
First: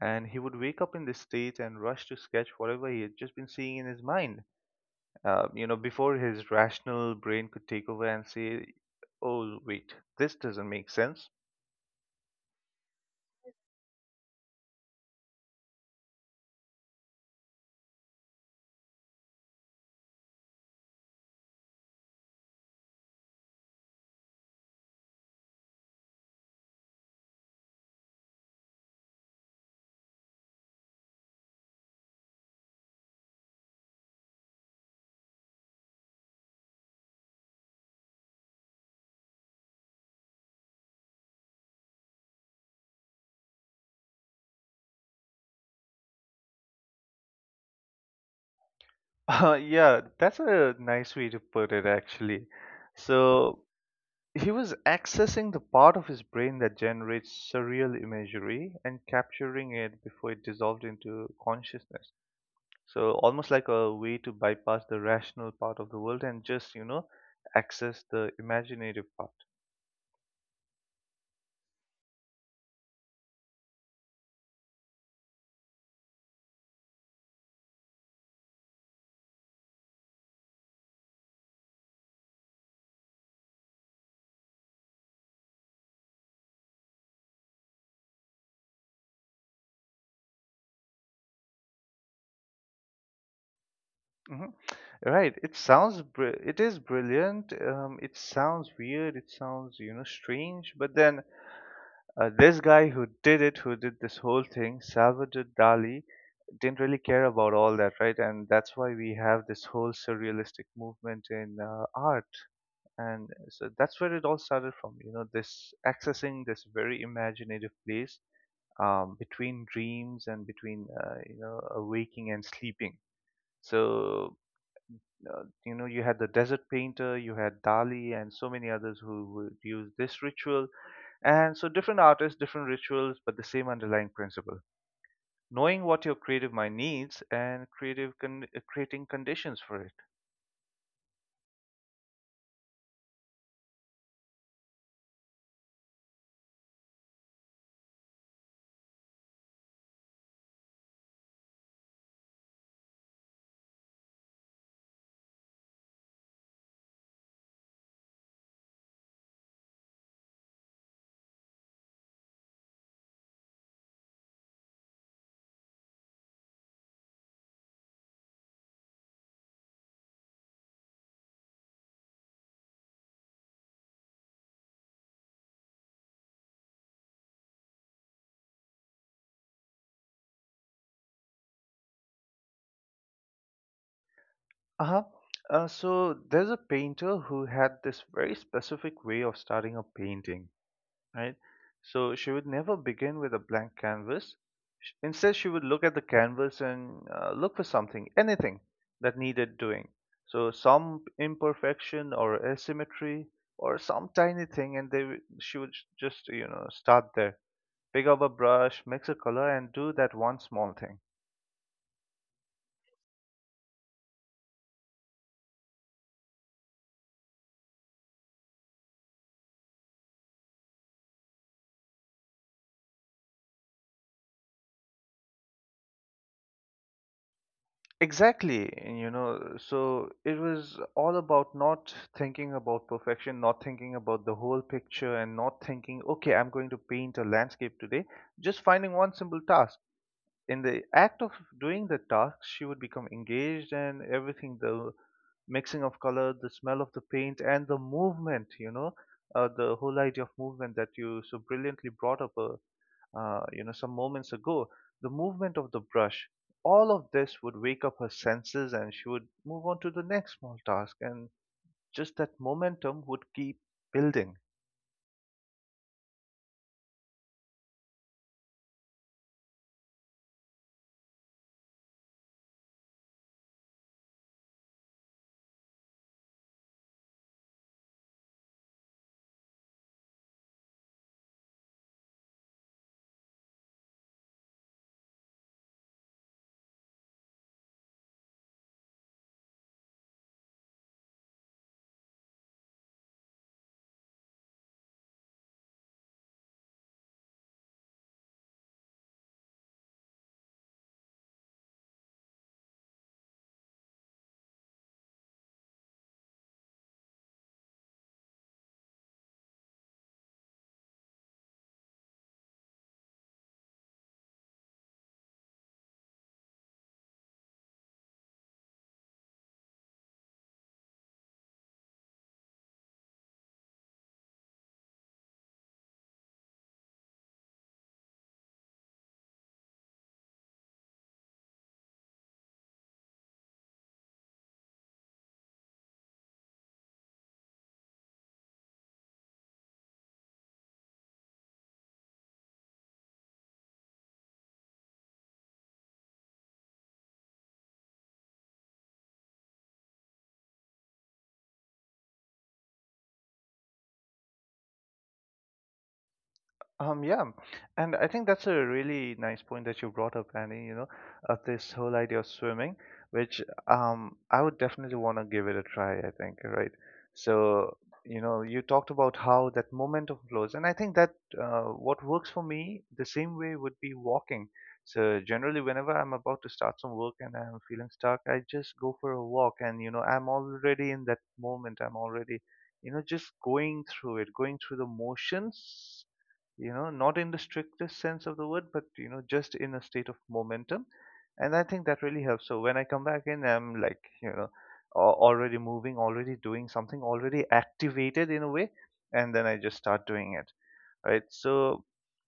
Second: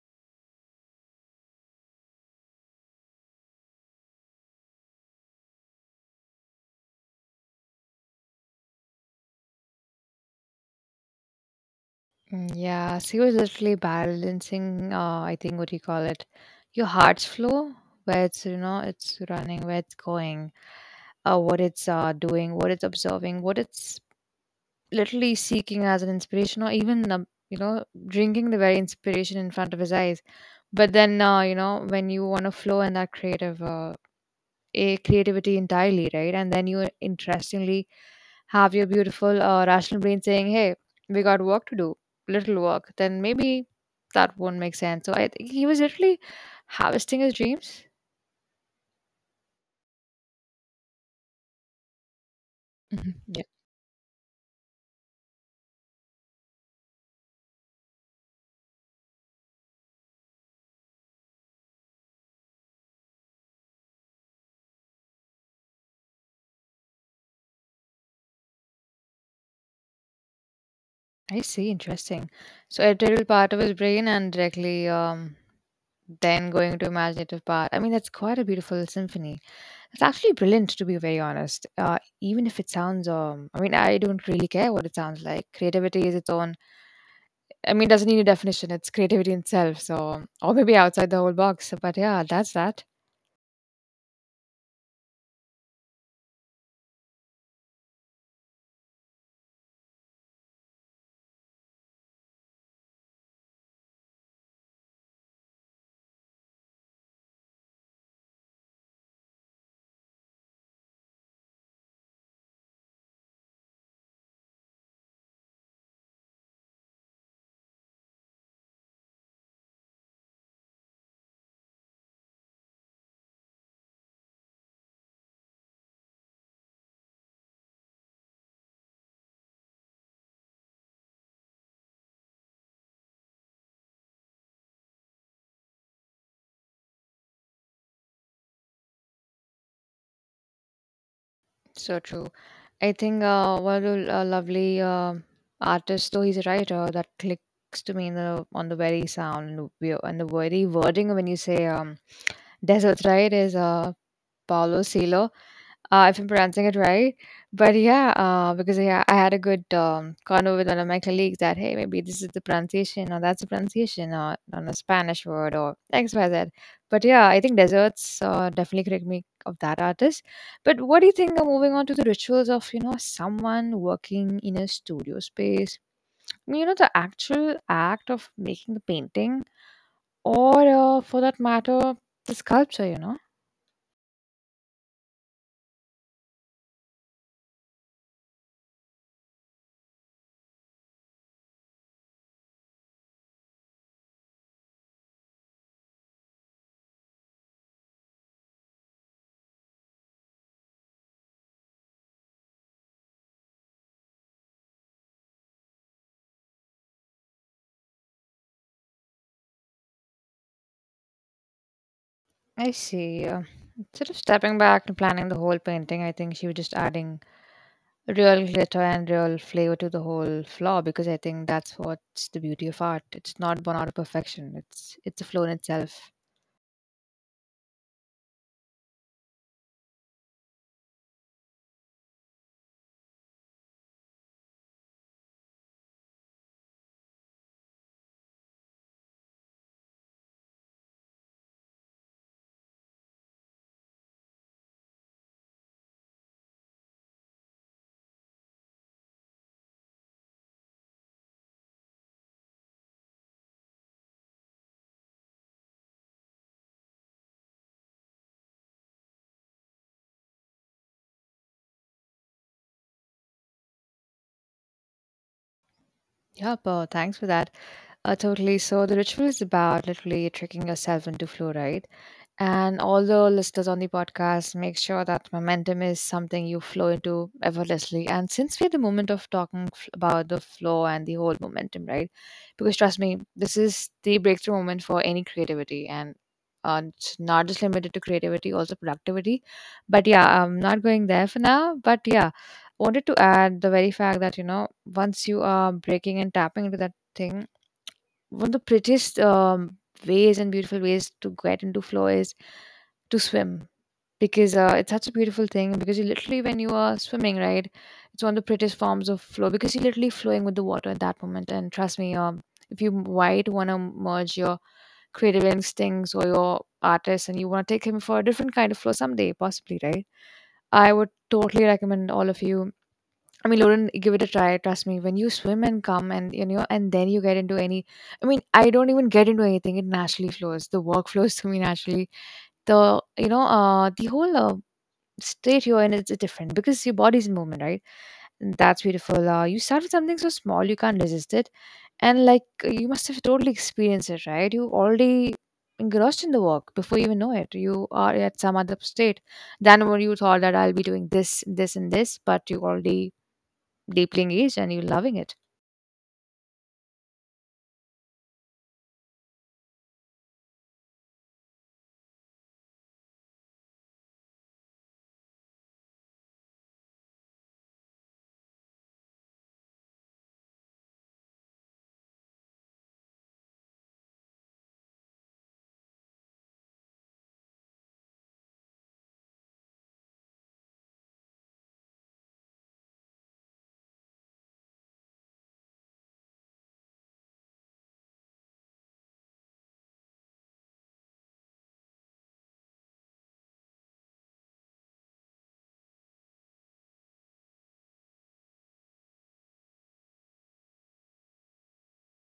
Speaker 1: And he would wake up in this state and rush to sketch whatever he had just been seeing in his mind. Uh, you know, before his rational brain could take over and say, "Oh, wait, this doesn't make sense."
Speaker 2: Mm, yeah, so he was literally balancing. Uh, I think, what do you call it? Your heart's flow, where it's, you know, it's running, where it's going, uh, what it's uh, doing, what it's observing, what it's literally seeking as an inspiration, or even, um, you know, drinking the very inspiration in front of his eyes. But then, uh, you know, when you want to flow in that creative uh, a creativity entirely, right? And then you, interestingly, have your beautiful uh, rational brain saying, "Hey, we got work to do, little work, then maybe that won't make sense." So I think he was literally harvesting his dreams.
Speaker 1: Uh, yeah, that's a nice way to put it, actually.
Speaker 2: Mhm. Yeah.
Speaker 1: So he was accessing the part of his brain that generates surreal imagery and capturing it before it dissolved into consciousness. So almost like a way to bypass the rational part of the world and just, you know, access the imaginative part.
Speaker 2: I see. Interesting. So a terrible part of his brain, and directly, um then going to imaginative part. I mean, that's quite a beautiful symphony. It's actually brilliant, to be very honest. Uh, even if it sounds, um, I mean, I don't really care what it sounds like. Creativity is its own. I mean, it doesn't need a definition. It's creativity in itself. So, or maybe outside the whole box. But yeah, that's that.
Speaker 1: Mhm. Right. It sounds br- it is brilliant. Um, it sounds weird. It sounds, you know, strange. But then uh, this guy who did it, who did this whole thing, Salvador Dali, didn't really care about all that, right? And that's why we have this whole surrealistic movement in uh, art. And so that's where it all started from, you know, this accessing this very imaginative place um, between dreams and between, uh, you know, awaking and sleeping. So uh, you know, you had the desert painter, you had Dali and so many others who would use this ritual. And so different artists, different rituals, but the same underlying principle: knowing what your creative mind needs, and creative con- uh, creating conditions for it.
Speaker 2: So true. I think uh, what a a lovely um artist, though he's a writer, that clicks to me in the, on the very sound and the, wo- and the very wording, when you say, um, desert, right, is uh Paulo Coelho, uh, if I'm pronouncing it right. But yeah, uh, because yeah, I had a good um, convo with one of my colleagues, that hey, maybe this is the pronunciation or that's the pronunciation, or on a Spanish word, or X Y Z. But yeah, I think deserts, uh, definitely correct me of that artist. But what do you think? Uh, moving on to the rituals of, you know, someone working in a studio space, you know, the actual act of making the painting, or uh, for that matter the sculpture, you know.
Speaker 1: Uh-huh. Uh, so there's a painter who had this very specific way of starting a painting, right? So she would never begin with a blank canvas. Sh- Instead, she would look at the canvas and uh, look for something, anything that needed doing. So some imperfection or asymmetry or some tiny thing, and they would- she would j- just, you know, start there, pick up a brush, mix a color, and do that one small thing.
Speaker 2: I see. Uh, instead of stepping back and planning the whole painting, I think she was just adding real glitter and real flavor to the whole flaw, because I think that's what's the beauty of art. It's not born out of perfection. It's it's a flow in itself.
Speaker 1: Exactly, you know, so it was all about not thinking about perfection, not thinking about the whole picture, and not thinking, okay, I'm going to paint a landscape today. Just finding one simple task. In the act of doing the task, she would become engaged, and everything, the mixing of color, the smell of the paint, and the movement, you know, uh, the whole idea of movement that you so brilliantly brought up uh, uh, you know, some moments ago, the movement of the brush, all of this would wake up her senses and she would move on to the next small task. And just that momentum would keep building.
Speaker 2: Yep. Uh, thanks for that. Uh, totally. So the ritual is about literally tricking yourself into flow, right? And all the listeners on the podcast, make sure that momentum is something you flow into effortlessly. And since we had the moment of talking f- about the flow and the whole momentum, right? Because trust me, this is the breakthrough moment for any creativity. And uh, it's not just limited to creativity, also productivity. But yeah, I'm not going there for now. But yeah, wanted to add the very fact that, you know, once you are breaking and tapping into that thing, one of the prettiest um, ways and beautiful ways to get into flow is to swim, because uh, it's such a beautiful thing, because you literally, when you are swimming, right, it's one of the prettiest forms of flow, because you're literally flowing with the water at that moment. And trust me, um, if you might want to merge your creative instincts or your artist, and you want to take him for a different kind of flow someday, possibly, right, I would totally recommend all of you. I mean, Lauren, give it a try. Trust me. When you swim and come and, you know, and then you get into any. I mean, I don't even get into anything. It naturally flows. The work flows to me naturally. The, you know, uh, the whole uh, state here, and it's different because your body's in movement, right? And that's beautiful. Uh, you start with something so small you can't resist it, and like you must have totally experienced it, right? You already engrossed in the work before you even know it. You are at some other state than what you thought that I'll be doing this, this, and this, but you already deeply engaged and you're loving it.
Speaker 1: Um, yeah, um, and I think that's a really nice point that you brought up, Annie, you know, of this whole idea of swimming, which um, I would definitely want to give it a try, I think, right? So, you know, you talked about how that momentum flows, and I think that uh, what works for me the same way would be walking. So, generally, whenever I'm about to start some work and I'm feeling stuck, I just go for a walk, and, you know, I'm already in that moment, I'm already, you know, just going through it, going through the motions, you know, not in the strictest sense of the word, but you know, just in a state of momentum. And I think that really helps. So when I come back in, I'm like, you know, al- already moving, already doing something, already activated in a way, and then I just start doing it, right? So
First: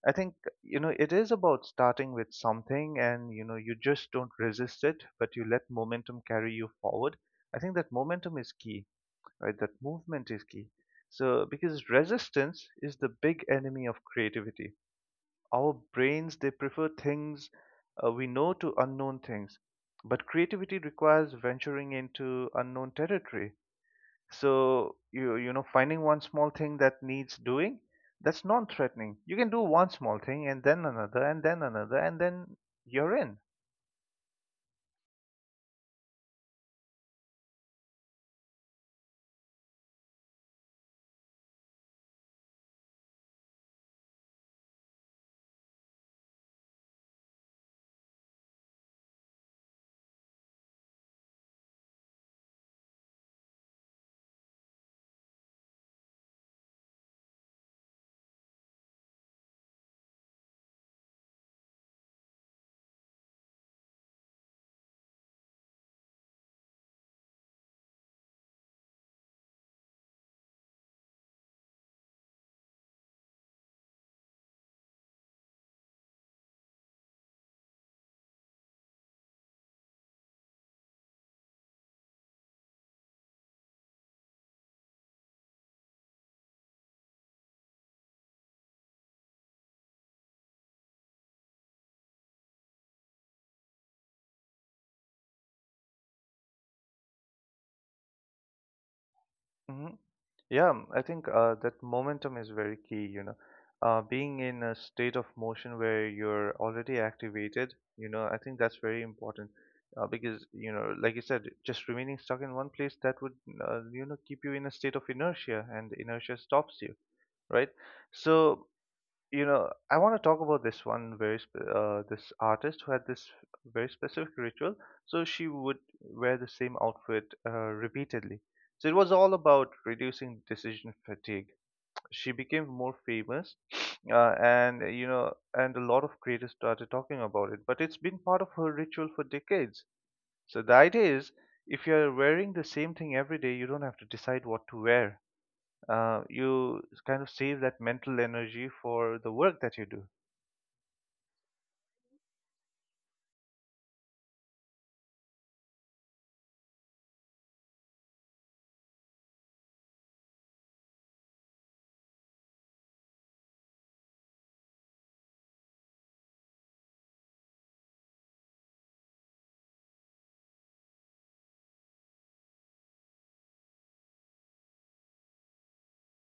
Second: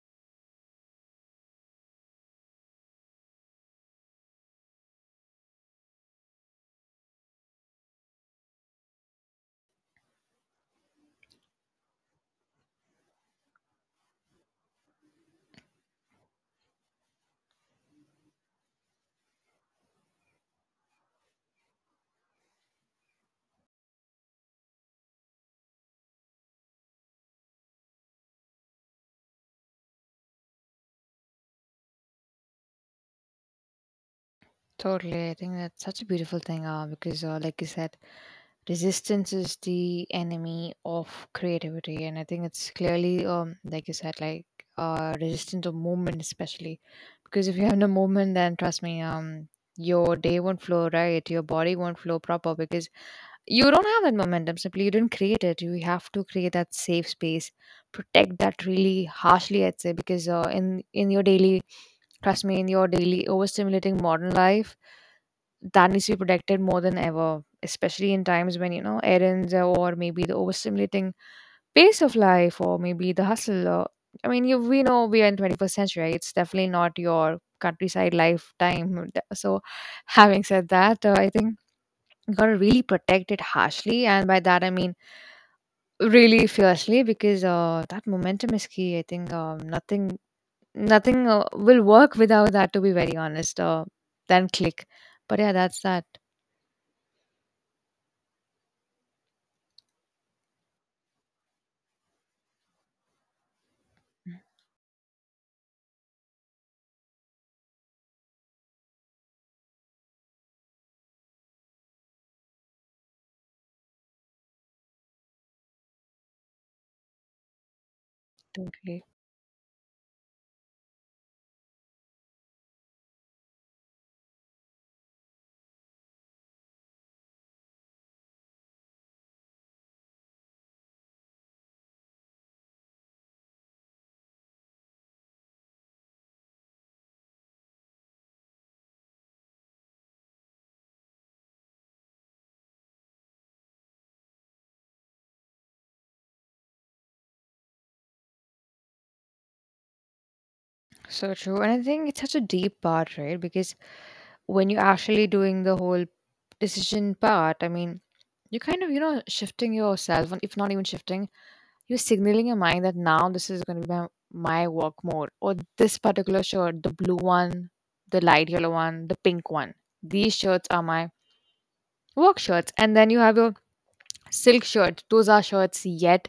Speaker 1: I think, you know, it is about starting with something and, you know, you just don't resist it, but you let momentum carry you forward. I think that momentum is key, right? That movement is key. So, because resistance is the big enemy of creativity, our brains, they prefer things uh, we know to unknown things, but creativity requires venturing into unknown territory. So you you know finding one small thing that needs doing, that's non-threatening. You can do one small thing and then another and then another and then you're in.
Speaker 2: Totally. I think that's such a beautiful thing, uh, because, uh, like you said, resistance is the enemy of creativity. And I think it's clearly, um, like you said, like uh, resistant to movement, especially. Because if you have no movement, then trust me, um, your day won't flow right, your body won't flow proper, because you don't have that momentum. Simply, you didn't create it. You have to create that safe space, protect that really harshly, I'd say, because uh, in, in your daily, trust me, in your daily overstimulating modern life, that needs to be protected more than ever, especially in times when, you know, errands, or maybe the overstimulating pace of life, or maybe the hustle. Or, I mean, you, we know we are in twenty-first century. Right? It's definitely not your countryside lifetime. So having said that, uh, I think you got to really protect it harshly. And by that, I mean really fiercely, because uh, that momentum is key. I think um, nothing Nothing uh, will work without that, to be very honest, uh, than click. But yeah, that's that.
Speaker 1: Mm-hmm. Yeah, m- I think uh, that momentum is very key, you know. Uh, being in a state of motion where you're already activated, you know, I think that's very important uh, because, you know, like you said, just remaining stuck in one place that would uh, you know, keep you in a state of inertia, and inertia stops you, right? So,
Speaker 2: Totally.
Speaker 1: you know, I want to talk about this one very sp- uh, this artist who had this very specific ritual. So she would wear the same outfit uh, repeatedly. So it was all about reducing decision fatigue. She became more famous, uh, and you know, and a lot of creators started talking about it. But it's been part of her ritual for decades. So the idea is, if you're wearing the same thing every day, you don't have to decide what to wear. Uh, you kind of save that mental energy for the work that you do.
Speaker 2: So true. And I think it's such a deep part, right? Because when you're actually doing the whole decision part, I mean, you're kind of, you know, shifting yourself, and if not even shifting, you're signaling your mind that now this is going to be my, my work mode, or this particular shirt, the blue one, the light yellow one, the pink one, these shirts are my work shirts. And then you have your silk shirts. Those are shirts, yet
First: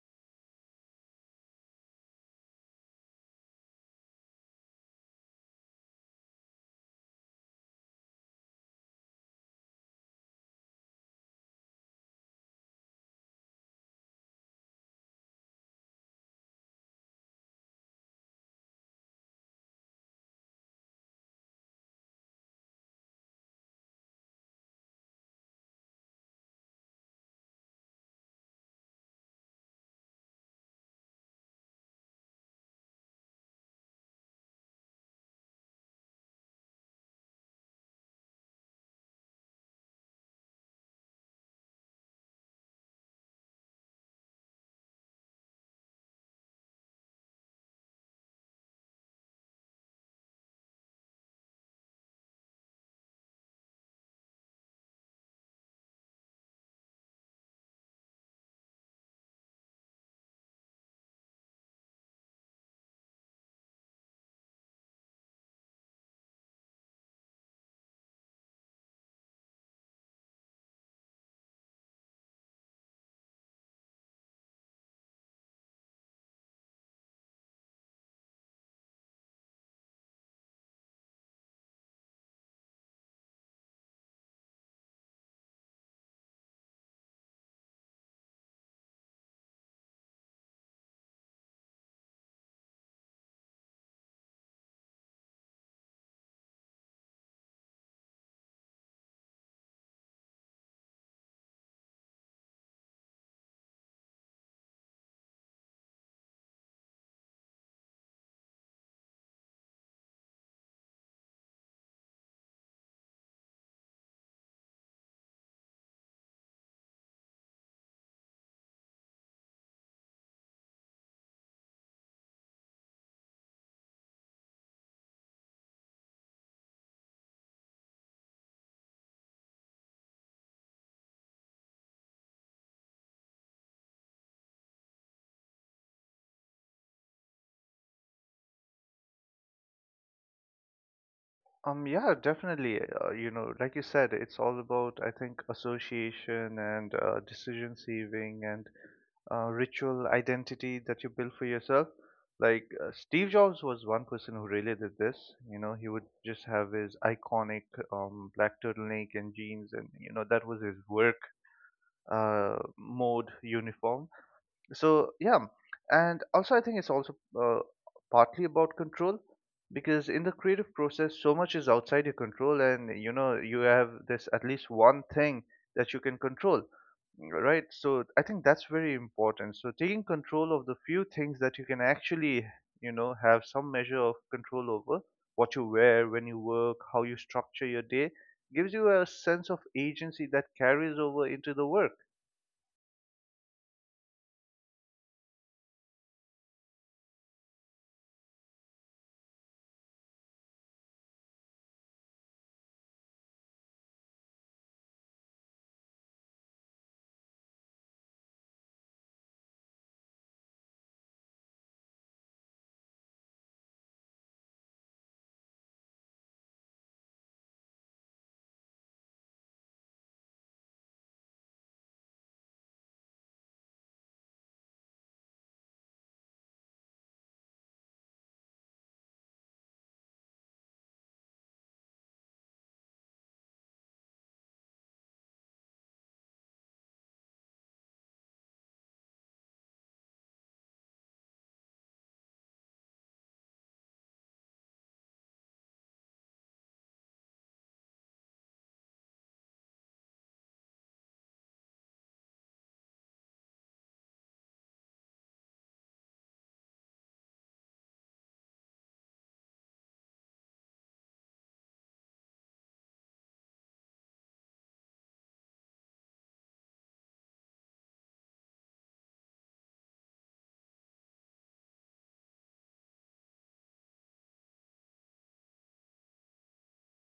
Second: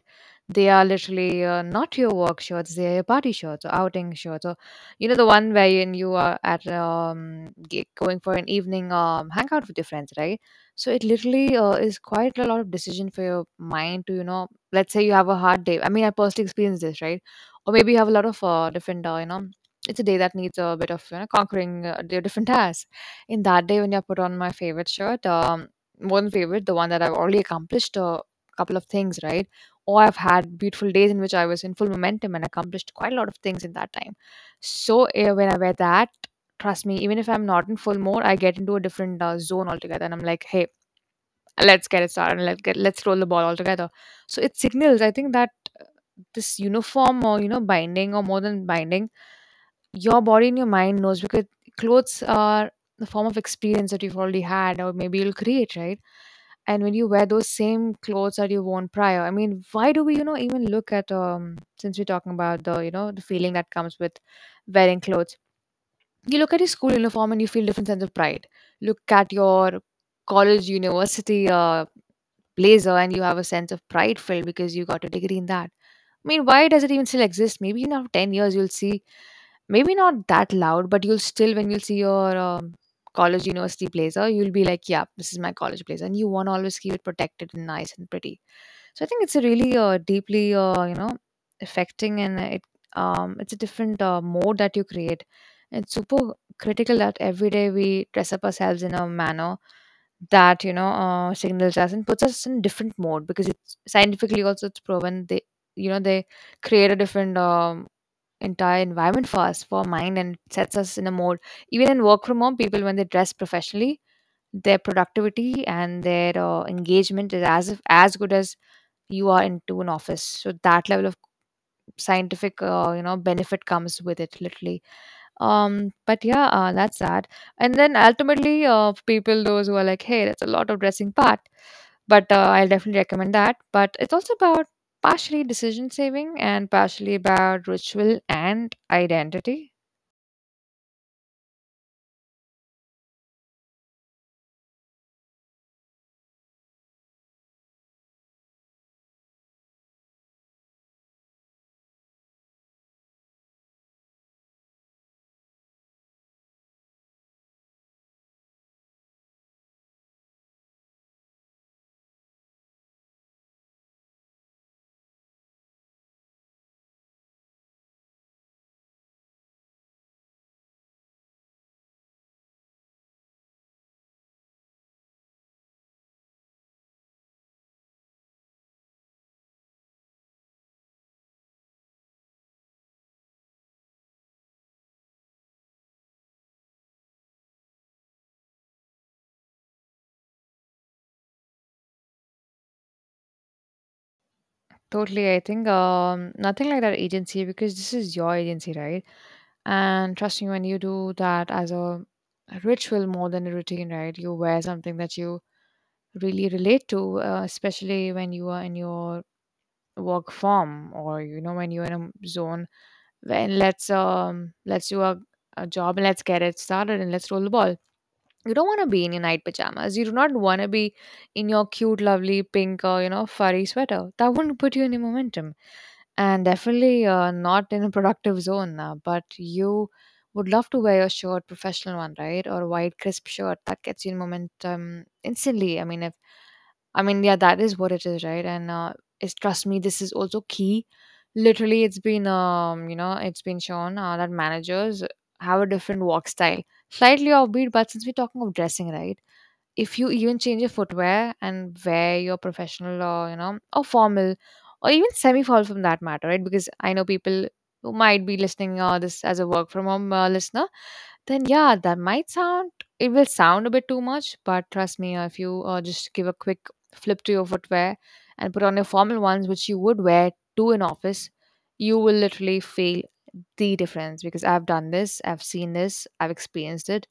Speaker 2: they are literally, uh, not your work shirts, they are your party shirts or outing shirts, or you know, the one wherein you are at, um g- going for an evening um hangout with your friends, right? So it literally, uh, is quite a lot of decision for your mind to, you know, let's say you have a hard day. I mean, I personally experienced this, right? Or maybe you have a lot of uh, different, uh, you know, it's a day that needs a bit of, you know, conquering uh, di- different tasks. In that day, when you put on my favorite shirt, um more than favorite, the one that I've already accomplished a couple of things, right? Or I've had beautiful days in which I was in full momentum and accomplished quite a lot of things in that time. So eh, when I wear that, trust me, even if I'm not in full mode, I get into a different uh, zone altogether, and I'm like, hey, let's get it started, and let's get let's roll the ball altogether. So it signals, I think, that this uniform, or you know, binding, or more than binding, your body and your mind knows, because clothes are the form of experience that you've already had, or maybe you'll create, right? And when you wear those same clothes that you've worn prior, I mean, why do we, you know, even look at, um since we're talking about the, you know, the feeling that comes with wearing clothes, you look at your school uniform and you feel different sense of pride. Look at your college, university uh, blazer, and you have a sense of pride filled because you got a degree in that. I mean, why does it even still exist? Maybe in after ten years, you'll see. Maybe not that loud, but you'll still, when you'll see your um, college university blazer, you'll be like, "Yeah, this is my college blazer," and you want to always keep it protected and nice and pretty. So I think it's a really uh, deeply, uh, you know, affecting. And it um, it's a different uh, mode that you create. It's super critical that every day we dress up ourselves in a manner that you know uh, signals us and puts us in different mode, because it's scientifically also it's proven they you know they create a different um, entire environment for us, for our mind, and it sets us in a mode. Even in work from home, people when they dress professionally, their productivity and their uh, engagement is as if as good as you are into an office. So that level of scientific uh, you know benefit comes with it literally. Um but yeah, uh, that's that. And then ultimately, uh people those who are like, "Hey, that's a lot of dressing part," but uh, I'll definitely recommend that. But it's also about partially decision saving and partially about ritual and identity.
Speaker 1: Um, yeah, definitely. Uh, you know, like you said, it's all about, I think, association and uh, decision saving and uh, ritual identity that you build for yourself. Like uh, Steve Jobs was one person who really did this. You know, he would just have his iconic um, black turtleneck and jeans, and you know that was his work uh, mode uniform. So yeah, and also I think it's also uh, partly about control, because in the creative process so much is outside your control, and you know you have this at least one thing that you can control, right? So I think that's very important. So taking control of the few things that you can actually, you know, have some measure of control over — what you wear, when you work, how you structure your day — gives you a sense of agency that carries over into the work.
Speaker 2: Totally. I think um nothing like that agency, because this is your agency, right? And trust me, when you do that as a ritual more than a routine, right, you wear something that you really relate to, uh, especially when you are in your work form, or you know, when you're in a zone, when let's um let's do a, a job and let's get it started and let's roll the ball. You don't want to be in your night pajamas. You do not want to be in your cute lovely pink, or you know, furry sweater that wouldn't put you in your momentum, and definitely uh, not in a productive zone. Uh, but you would love to wear your shirt, professional one, right? Or a white crisp shirt that gets you in momentum instantly. I mean if i mean yeah, that is what it is, right? And uh, it's, trust me, this is also key. Literally, it's been um you know, it's been shown uh, that managers have a different walk style. Slightly offbeat, but since we're talking of dressing, right? If you even change your footwear and wear your professional, or, you know, or formal, or even semi formal from that matter, right? Because I know people who might be listening uh, this as a work from home uh, listener, then yeah, that might sound, it will sound a bit too much, but trust me, uh, if you uh, just give a quick flip to your footwear and put on your formal ones, which you would wear to an office, you will literally feel the difference, because I've done this, I've seen this, I've experienced it,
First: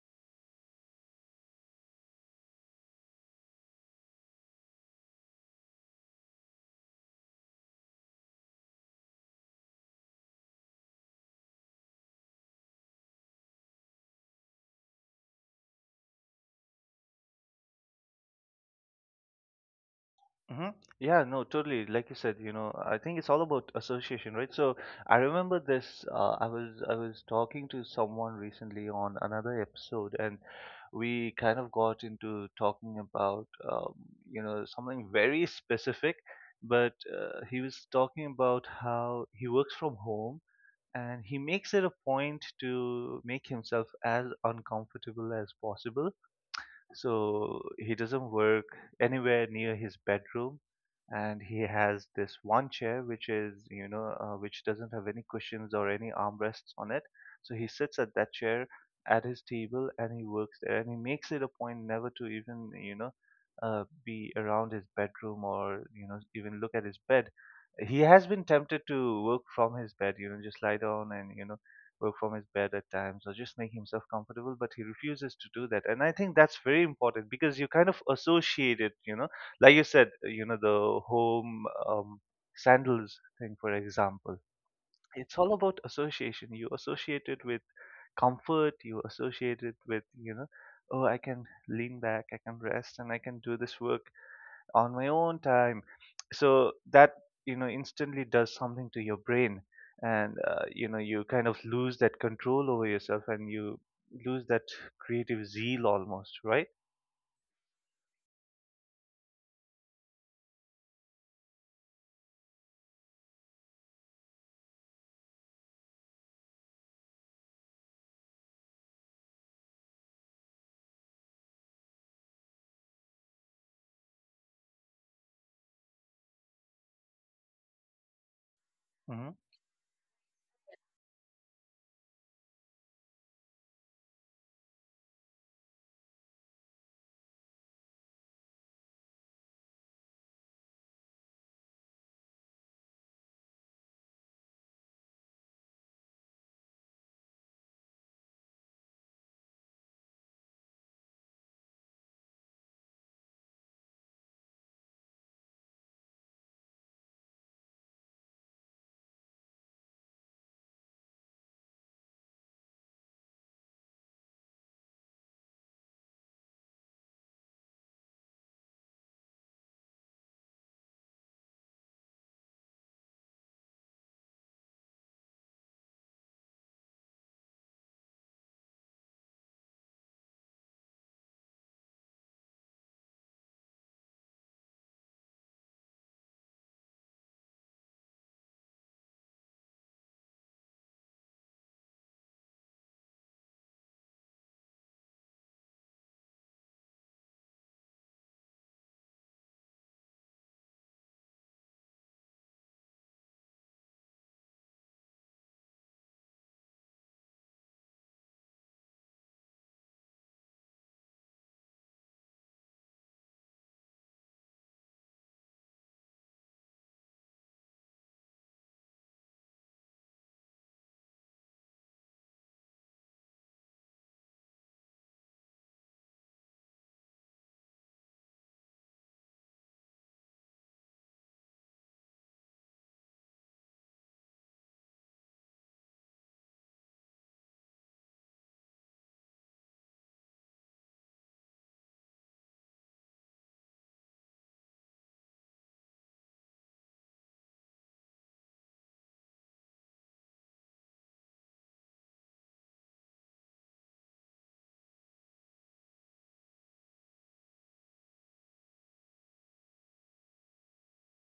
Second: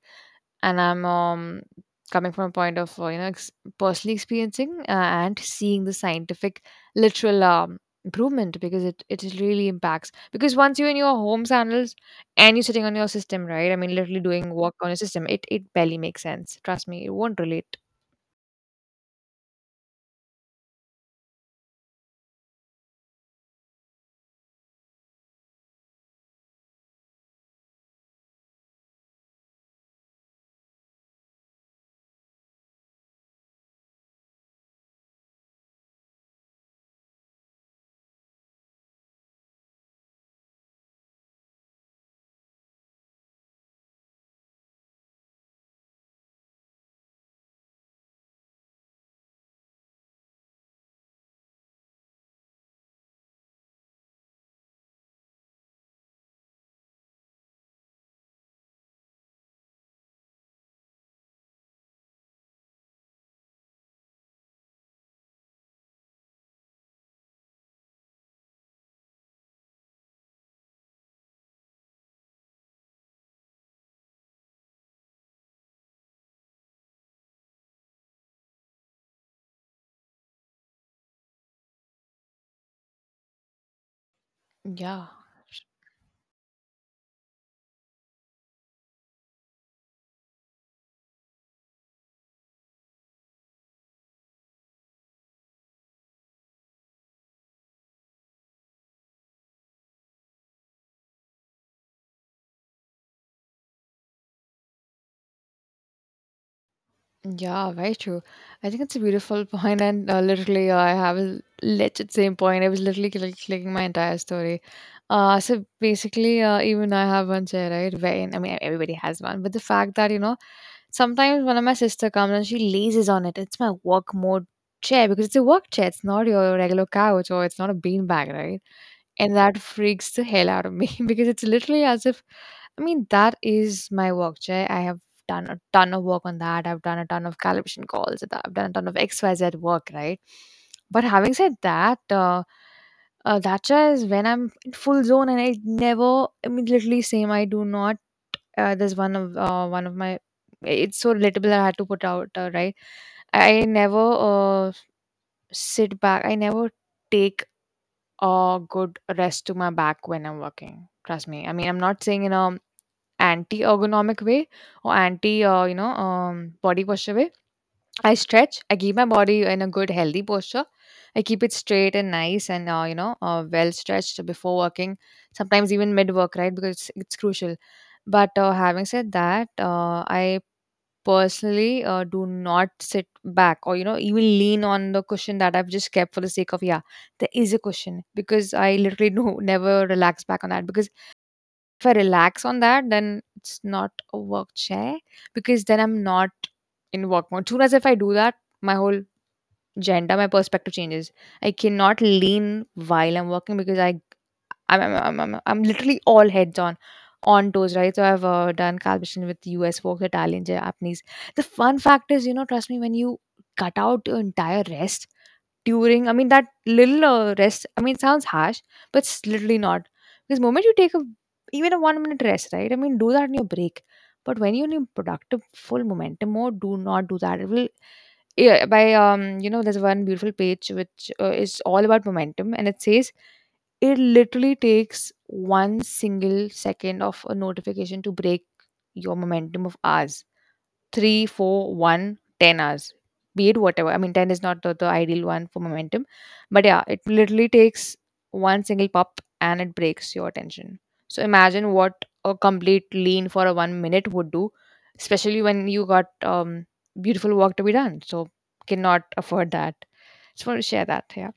Speaker 2: and I'm um, coming from a point of uh, you know ex- personally experiencing uh, and seeing the scientific literal um, improvement. Because it it really impacts, because once you're in your home channels and you're sitting on your system, right, I mean literally doing work on your system, it it barely makes sense. Trust me, it won't relate.
Speaker 1: Mm-hmm. Yeah, no, totally. Like you said, you know, I think it's all about association, right? So I remember this. Uh, I was I was talking to someone recently on another episode, and we kind of got into talking about um, you know something very specific. But uh, he was talking about how he works from home, and he makes it a point to make himself as uncomfortable as possible. So he doesn't work anywhere near his bedroom, and he has this one chair which is you know uh, which doesn't have any cushions or any armrests on it. So he sits at that chair at his table and he works there, and he makes it a point never to even, you know, uh, be around his bedroom or you know even look at his bed. He has been tempted to work from his bed, you know, just lie down and, you know, work from his bed at times or just make himself comfortable, but he refuses to do that. And I think that's very important, because you kind of associate it, you know, like you said, uh, you know, the home um, sandals thing, for example.
Speaker 2: Yeah.
Speaker 1: It's all about association. You associate it with comfort. You associate it with, you know, oh, I can lean back, I can rest, and I can do this work on my own time. So that, you know, instantly does something to your brain. And, uh, you know, you kind of lose that control over yourself and you lose that creative zeal almost, right?
Speaker 2: Yeah, very true. I think it's a beautiful point, and uh, literally, uh, I have a legit same point. I was literally cl- clicking my entire story. Uh, so basically, uh, even I have one chair, right? Wherein, I mean, everybody has one, but the fact that you know, sometimes one of my sister comes and she lazes on it. It's my work mode chair, because it's a work chair. It's not your regular couch, or it's not a beanbag, right?
Speaker 1: Mm-hmm.
Speaker 2: And that freaks the hell out of me because it's literally as if, I mean, that is my work, Jay. I have done a ton of work on that. I've done a ton of calibration calls, and I've done a ton of X Y Z work, right? But having said that, uh, uh, that Jay is when I'm in full zone. And I never immediately same. I do not. Uh, there's one of uh, one of my. It's so relatable. I had to put out uh, right. I never uh, sit back. I never take a good rest to my back when I'm working. Trust me, I mean, I'm not saying in a anti-ergonomic way, or anti uh, you know um, body posture way. I stretch, I keep my body in a good healthy posture. I keep it straight and nice and uh, you know uh, well stretched before working, sometimes even mid work, right? Because it's, it's crucial. But uh, having said that, uh, I personally uh, do not sit back, or you know, even lean on the cushion that I've just kept for the sake of, yeah, there is a cushion, because I literally do never relax back on that. Because if I relax on that, then it's not a work chair, because then I'm not in work mode. Soon as if I do that, my whole agenda, my perspective changes. I cannot lean while I'm working because I I'm I'm I'm, I'm, I'm literally all heads on on toes, right? So I've uh, done calibration with U S folks, Italian, Japanese. The fun fact is, you know, trust me, when you cut out your entire rest, during, I mean, that little uh, rest, I mean, it sounds harsh, but it's literally not. Because moment you take a, even a one minute rest, right? I mean, do that in your break. But when you're in a productive, full momentum mode, do not do that. It will, yeah, by um, you know, there's one beautiful page which uh, is all about momentum, and it says it literally takes one single second of a notification to break your momentum of hours. Three, four, one, ten hours, be it whatever. I mean, ten is not the, the ideal one for momentum, but yeah, it literally takes one single pop and it breaks your attention. So imagine what a complete lean for a one minute would do, especially when you got um, beautiful work to be done. So cannot afford that. Just want to share that. Yeah.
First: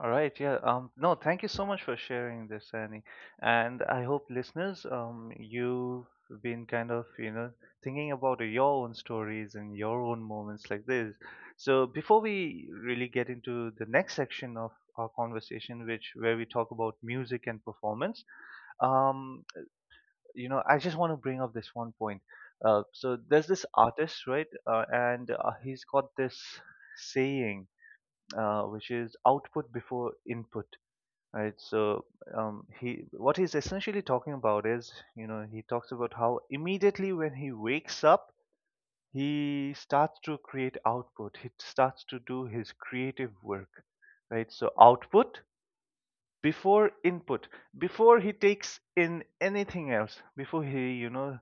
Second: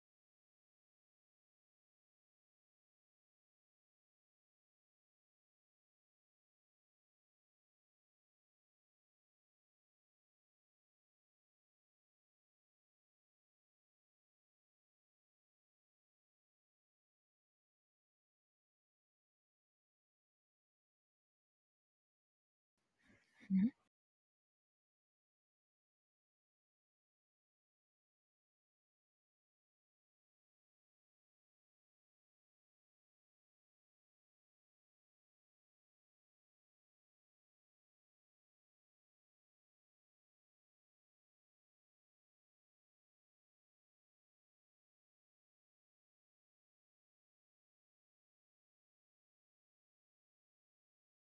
Speaker 1: All right, yeah. Um, no, thank you so much for sharing this, Annie. And I hope listeners, um, you've been kind of, you know, thinking about your own stories and your own moments like this. So before we really get into the next section of our conversation, which where we talk about music and performance, um, you know, I just want to bring up this one point. Uh, so there's this
Speaker 2: Mm-hmm.
Speaker 1: artist, right? Uh, and uh, he's got this saying, uh, which is output before input. Right, so um, he what he's essentially talking about is, you know, he talks about how immediately when he wakes up, he starts to create output. He starts to do his creative work, right? So output before input, before he takes in anything else, before he, you know,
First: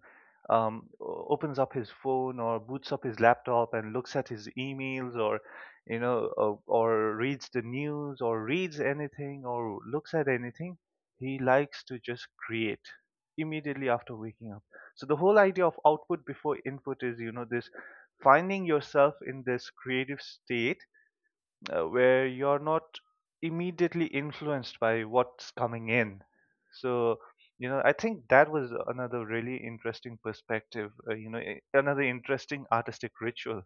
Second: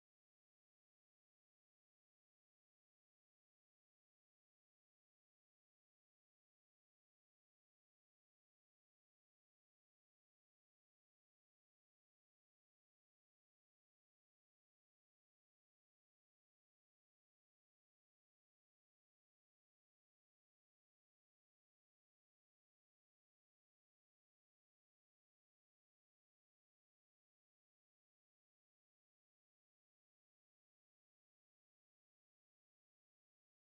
Speaker 1: um, opens up his phone or boots up his laptop and looks at his emails or, you know, or, or reads the news or reads anything or looks at anything, he likes to just create immediately after waking up. So the whole idea of output before input is, you know, this finding yourself in this creative state uh, where you're not immediately influenced by what's coming in. So, you know, I think that was another really interesting perspective, uh, you know, a- another interesting artistic ritual.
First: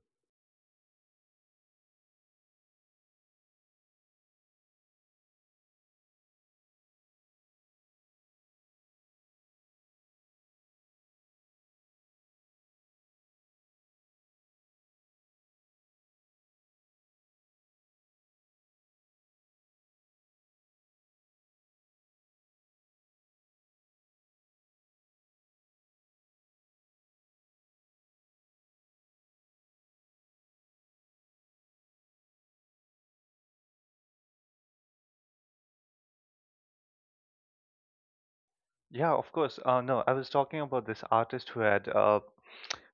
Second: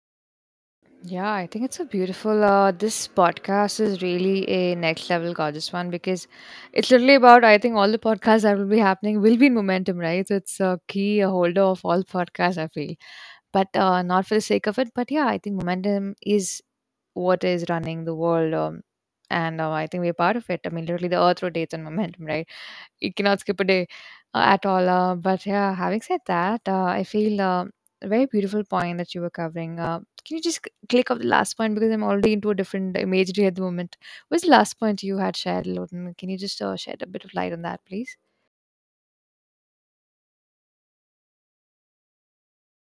Speaker 2: Yeah, I think it's a beautiful. Uh, this podcast is really a next level gorgeous one, because it's literally about, I think, all the podcasts that will be happening will be in momentum, right? So it's a key a holder of all podcasts, I feel. But uh, not for the sake of it. But yeah, I think momentum is what is running the world, um, and uh, I think we're part of it. I mean, literally, the Earth rotates on momentum, right? You cannot skip a day uh, at all. Uh, but yeah, having said that, uh, I feel uh, a very beautiful point that you were covering. Uh, can you just c- click off the last point, because I'm already into a different imagery at the moment. What's the last point you had shared, Loden? Can you just uh, shed a bit of light on that, please?
Speaker 1: Yeah, of course. Uh, no, I was talking about this artist who had uh,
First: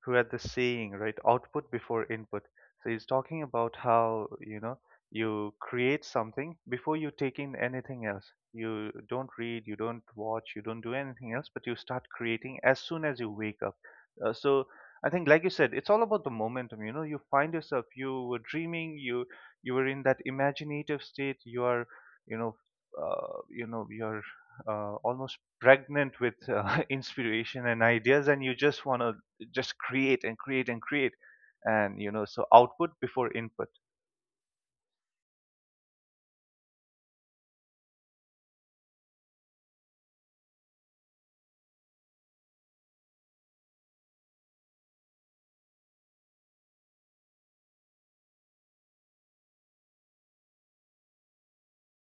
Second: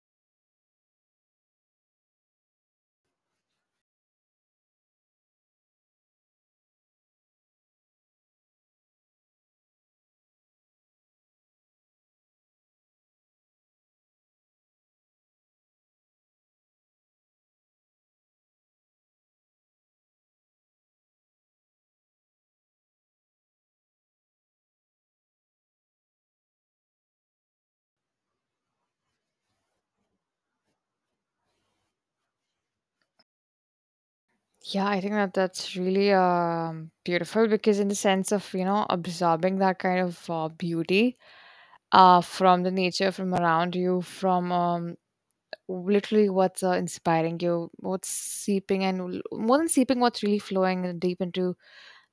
Speaker 1: who had this saying, right? Output before input. So he's talking about how, you know, you create something before you take in anything else. You don't read, you don't watch, you don't do anything else, but you start creating as soon as you wake up. Uh, so I think, like you said, it's all about the momentum. You know, you find yourself. You were dreaming. You you were in that imaginative state. You are, you know, uh, you know, you're uh, almost pregnant with uh, inspiration and ideas, and you just want to just create and create and create. And you know, so output before input.
Speaker 2: Yeah, I think that that's really um, beautiful, because in the sense of, you know, absorbing that kind of uh, beauty uh, from the nature, from around you, from um, literally what's uh, inspiring you, what's seeping and l- more than seeping, what's really flowing deep into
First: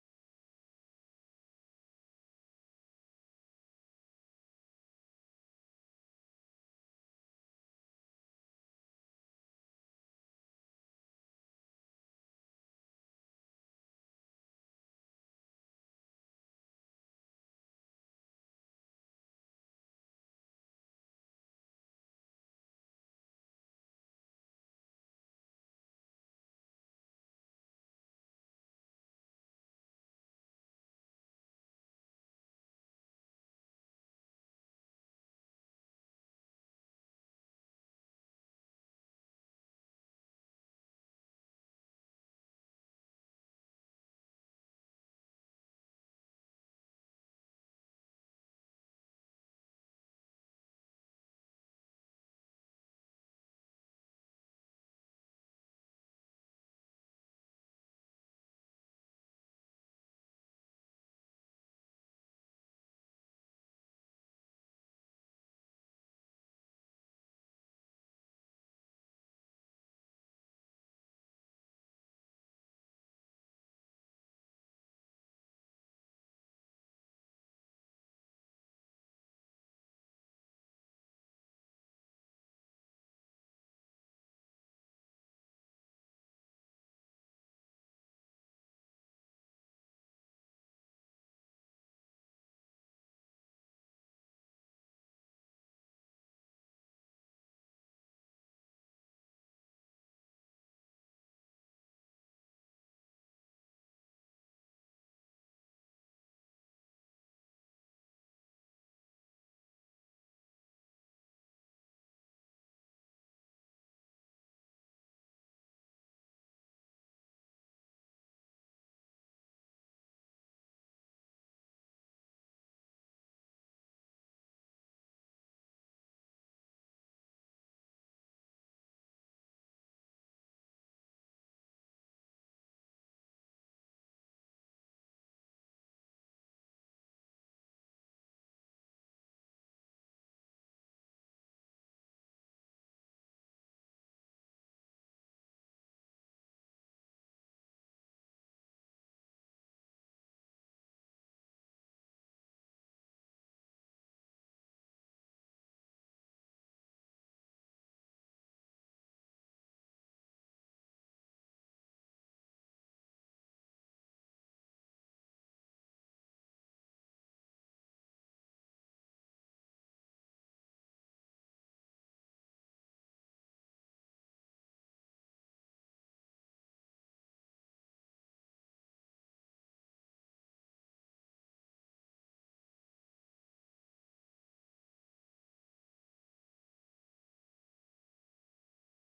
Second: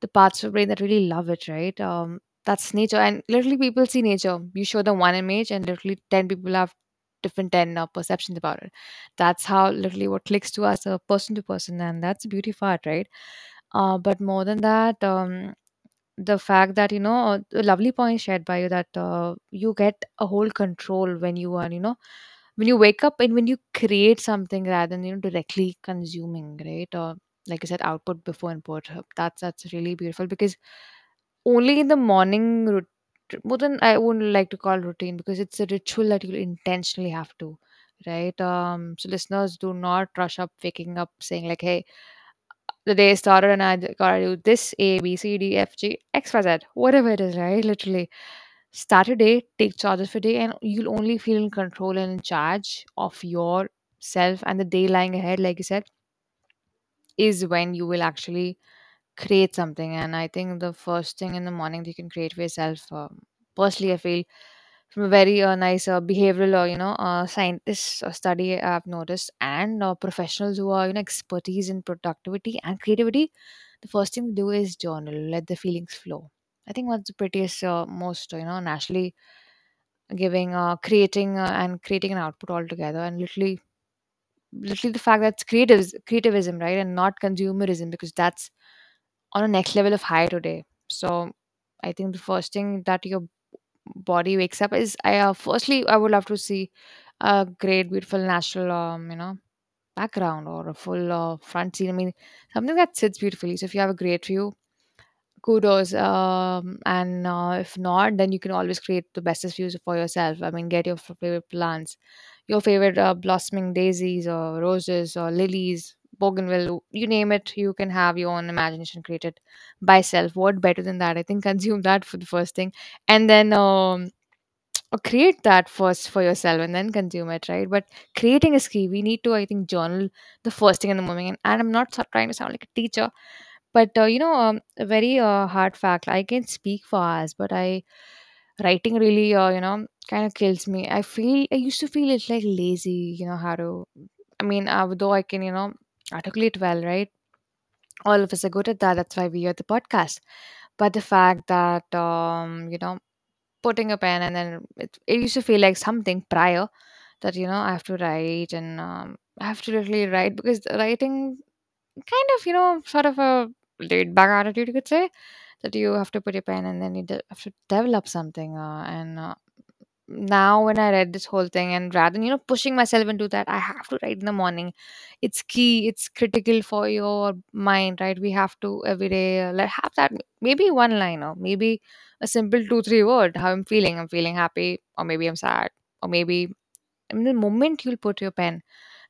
Speaker 2: the parts of brain that really love it, right? Um, that's nature, and literally people see nature. You show them one image, and literally ten people have different ten uh, perceptions about it. That's how literally what clicks to us, uh, person to person, and that's the beauty of art, right? Uh, but more than that, um, the fact that you know, a lovely point shared by you, that uh, you get a whole control when you are, you know, when you wake up and when you create something, rather than, you know, directly consuming, right? Or like I said, output before input. That's that's really beautiful, because only in the morning rut- more than, I wouldn't like to call routine, because it's a ritual that you intentionally have to, right? Um, so listeners, do not rush up waking up saying like, "Hey, the day started and I d- gotta do this A B C D F G X Y Z, whatever it is," right? Literally. Start a day, take charges for day, and you'll only feel in control and in charge of yourself and the day lying ahead, like you said, is when you will actually create something. And I think the first thing in the morning that you can create for yourself, um, personally, I feel from a very uh, nice uh, behavioral, or you know, uh, scientists or study I've noticed, and uh, professionals who are, you know, expertise in productivity and creativity, the first thing to do is journal, let the feelings flow. I think that's the prettiest, uh, most uh, you know naturally giving, uh, creating uh, and creating an output altogether, and literally literally the fact that's creatives creativism, right? And not consumerism, because that's on a next level of high today. So I think the first thing that your body wakes up is I uh, firstly I would love to see a great, beautiful natural um, you know, background, or a full uh, front scene. I mean, something that sits beautifully. So if you have a great view, kudos, um, and uh, if not then you can always create the bestest views for yourself. I mean, get your f- favorite plants, your favorite uh, blossoming daisies or roses or lilies, bougainville, you name it. You can have your own imagination created by self. What better than that? I think consume that for the first thing. And then um, or create that first for yourself and then consume it, right? But creating is key. We need to, I think, journal the first thing in the morning. And, and I'm not so- trying to sound like a teacher, but uh, you know, um, a very uh, hard fact. I can speak for hours, but I, writing really, uh, you know, kind of kills me. I feel, I used to feel it's like lazy. You know how to. I mean, uh, though I can, you know, articulate well, right? All of us are good at that. That's why we are the podcast. But the fact that um, you know putting a pen, and then it, it used to feel like something prior, that you know I have to write, and um, I have to literally write because the writing, kind of, you know, sort of a laid back attitude, you could say, that you have to put your pen and then you de- have to develop something, uh, and uh, now when I read this whole thing, and rather than, you know, pushing myself into that, I have to write in the morning. It's key, it's critical for your mind, right? We have to every day, uh, like, have that maybe one line, or maybe a simple two, three word, how I'm feeling. I'm feeling happy, or maybe I'm sad, or maybe in the moment you'll put your pen.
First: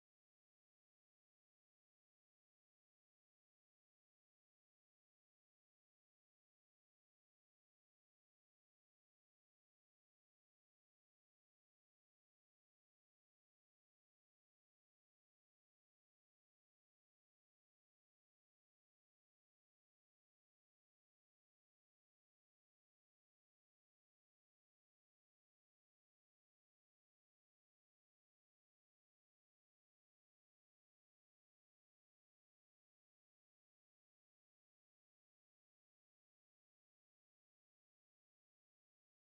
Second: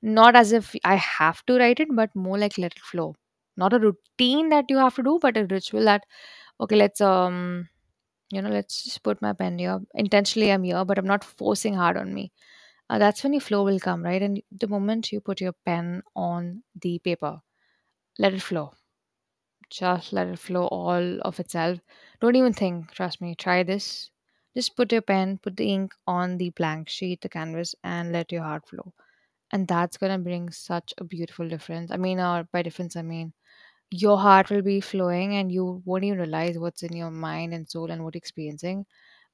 Speaker 2: Not as if I have to write it, but more like let it flow. Not a routine that you have to do, but a ritual that, okay, let's um you know let's just put my pen here intentionally. I'm here, but I'm not forcing hard on me. Uh, That's when your flow will come, right? And the moment you put your pen on the paper, let it flow. Just let it flow all of itself. Don't even think. Trust me, try this. Just put your pen, put the ink on the blank sheet, the canvas, and let your heart flow. And that's going to bring such a beautiful difference. I mean, or by difference I mean, your heart will be flowing and you won't even realize what's in your mind and soul and what you're experiencing.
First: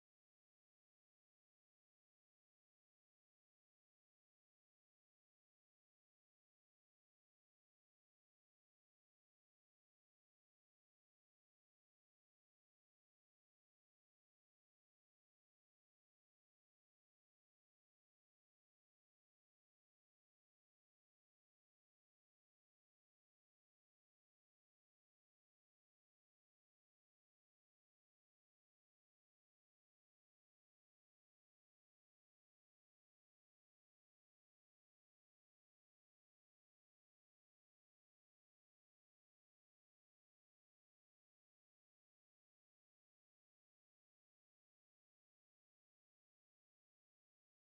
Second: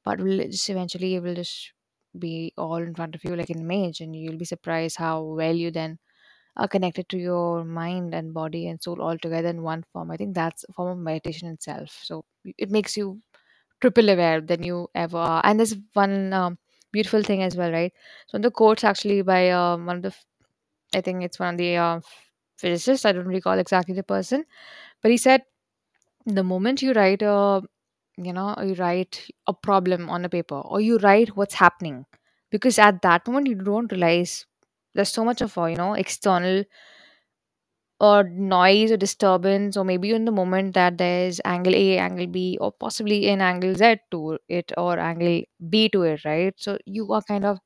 Speaker 2: But will it just, eventually it will just be all in front of you like an image, and you'll be surprised how well you then are connected to your mind and body and soul all together in one form. I think that's a form of meditation itself. So it makes you triple aware than you ever are. And there's one, um, beautiful thing as well, right? So the quotes actually by um, one of the f- i think it's one of the uh, physicists, I don't recall exactly the person, but he said, the moment you write a, you know, you write a problem on a paper, or you write what's happening, because at that moment you don't realize there's so much of uh, you know external or noise or disturbance, or maybe in the moment that there's angle A, angle B, or possibly an angle Z to it, or angle B to it, right? So you are kind of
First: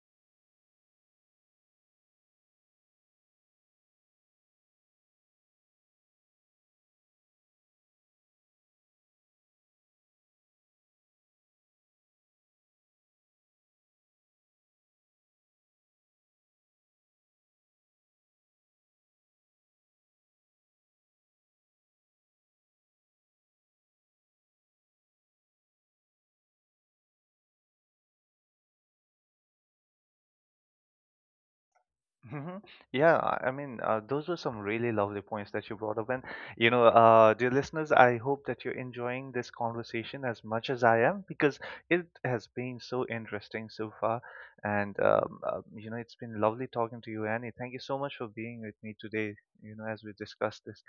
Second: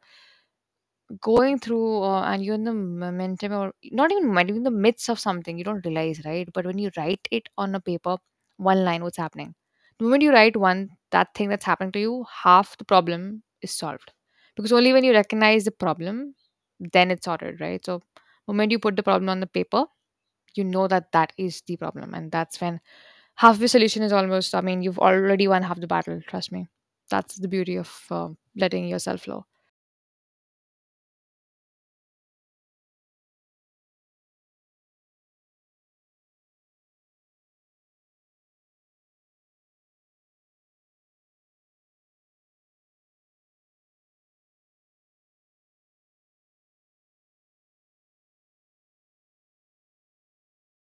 Speaker 2: going through, uh, and you're in the momentum, or not even momentum, in the midst of something you don't realize, right? But when you write it on a paper, one line, what's happening, the moment you write one that thing that's happening to you, half the problem is solved. Because only when you recognize the problem, then it's sorted, right? So moment you put the problem on the paper, you know that that is the problem, and that's when half the solution is almost, I mean, you've already won half the battle, trust me. That's the beauty of uh, letting yourself flow.
Speaker 1: Hmm. Yeah, I I mean, uh, those were some really lovely points that you brought up. And, you know, uh, dear listeners, I hope that you're enjoying this conversation as much as I am, because it has been so interesting so far. And, um, uh, you know, it's been lovely talking to you, Annie. Thank you so much for being with me today, you know, as we discussed this.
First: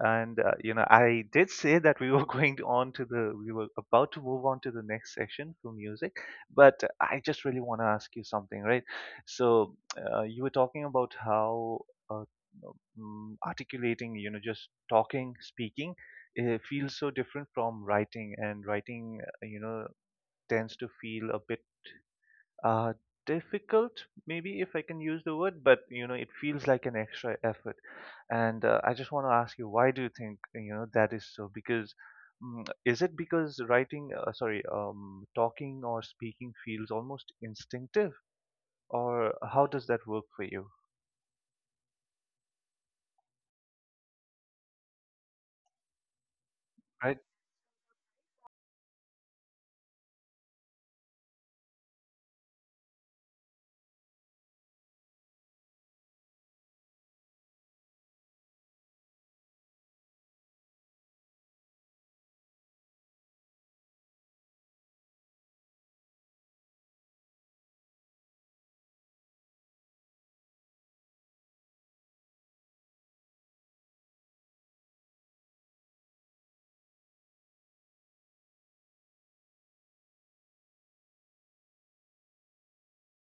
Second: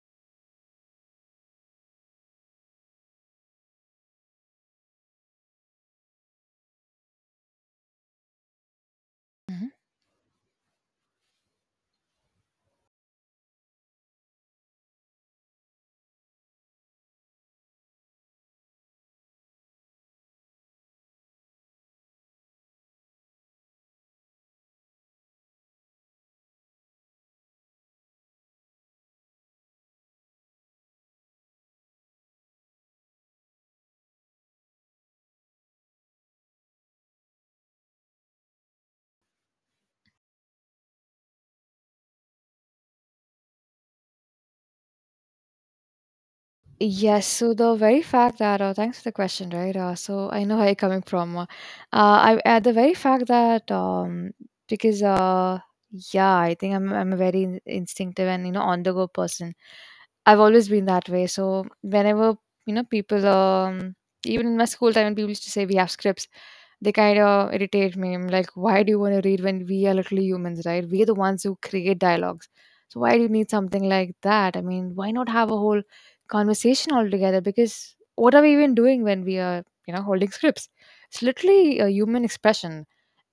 Speaker 1: And, uh, you know, I did say that we were going on to the, we were about to move on to the next section for music, but I just really want to ask you something, right?
Speaker 2: Mhm.
Speaker 1: So, uh, you were talking about how uh, mm, articulating, you know, just talking, speaking, uh feels so different from writing, and writing, uh, you know, tends to feel a bit uh, difficult, maybe if I can use the word, but you know, it feels like an extra effort. And uh, I just want to ask you, why do you think, you know, that is so? Because mm, is it because writing, uh, sorry, um, talking or speaking feels almost instinctive, or how does that work for you?
Speaker 2: Yes, so the very fact that, uh, thanks for the question, right? Uh, so I know where you're coming from. Uh, I uh, The very fact that um because uh yeah, I think I'm I'm a very in- instinctive and, you know, on the go person. I've always been that way. So whenever, you know, people, um, even in my school time, when people used to say we have scripts, they kind of irritate me. I'm like, why do you want to read when we are literally humans, right? We are the ones who create dialogues. So why do you need something like that? I mean, why not have a whole conversation altogether? Because what are we even doing when we are, you know, holding scripts? It's literally a human expression.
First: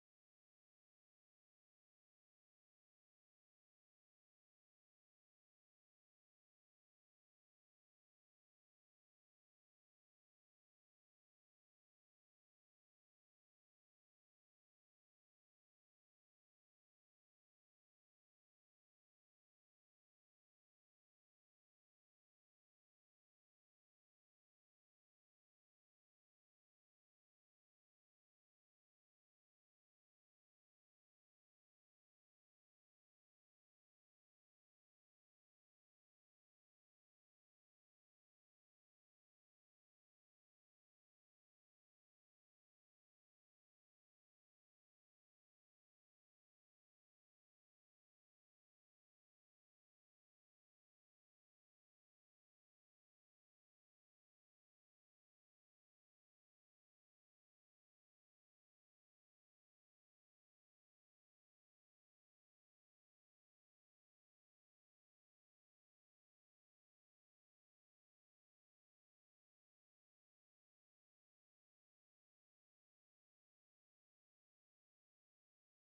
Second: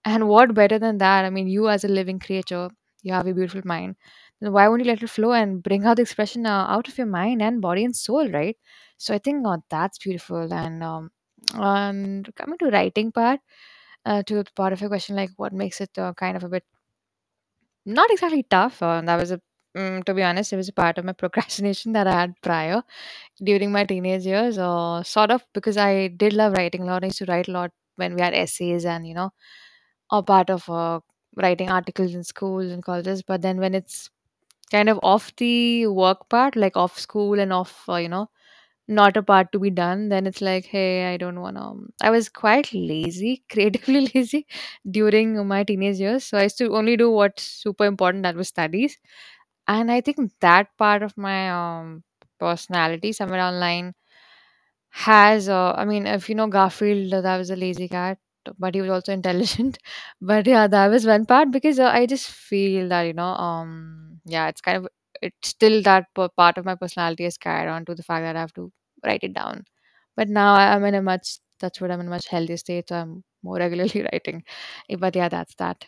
Speaker 2: And what better than that? I mean, you as a living creature, you have a beautiful mind. Then why won't you let it flow and bring out the expression uh, out of your mind and body and soul, right? So I think, uh, that's beautiful. And um, and coming to writing part, uh, to the part of your question, like what makes it uh, kind of a bit not exactly tough, uh, that was a mm, to be honest, it was a part of my procrastination that I had prior during my teenage years, or sort of, because I did love writing a lot. I used to write a lot when we had essays, and you know, a part of uh, writing articles in schools and colleges. But then when it's kind of off the work part, like off school and off, uh, you know, not a part to be done, then it's like, hey, I don't want to. I was quite lazy, creatively lazy during my teenage years. So I used to only do what's super important, that was studies. And I think that part of my, um, personality, somewhere online, has, uh, I mean, if you know Garfield, uh, that was a lazy cat, but he was also intelligent. But yeah, that was one part, because uh, I just feel that, you know, um, yeah, it's kind of, it's still that p- part of my personality is carried on to the fact that I have to write it down. But now I- I'm in a much, that's what, I'm in a much healthier state. So I'm more regularly writing. Eh, but yeah, that's that.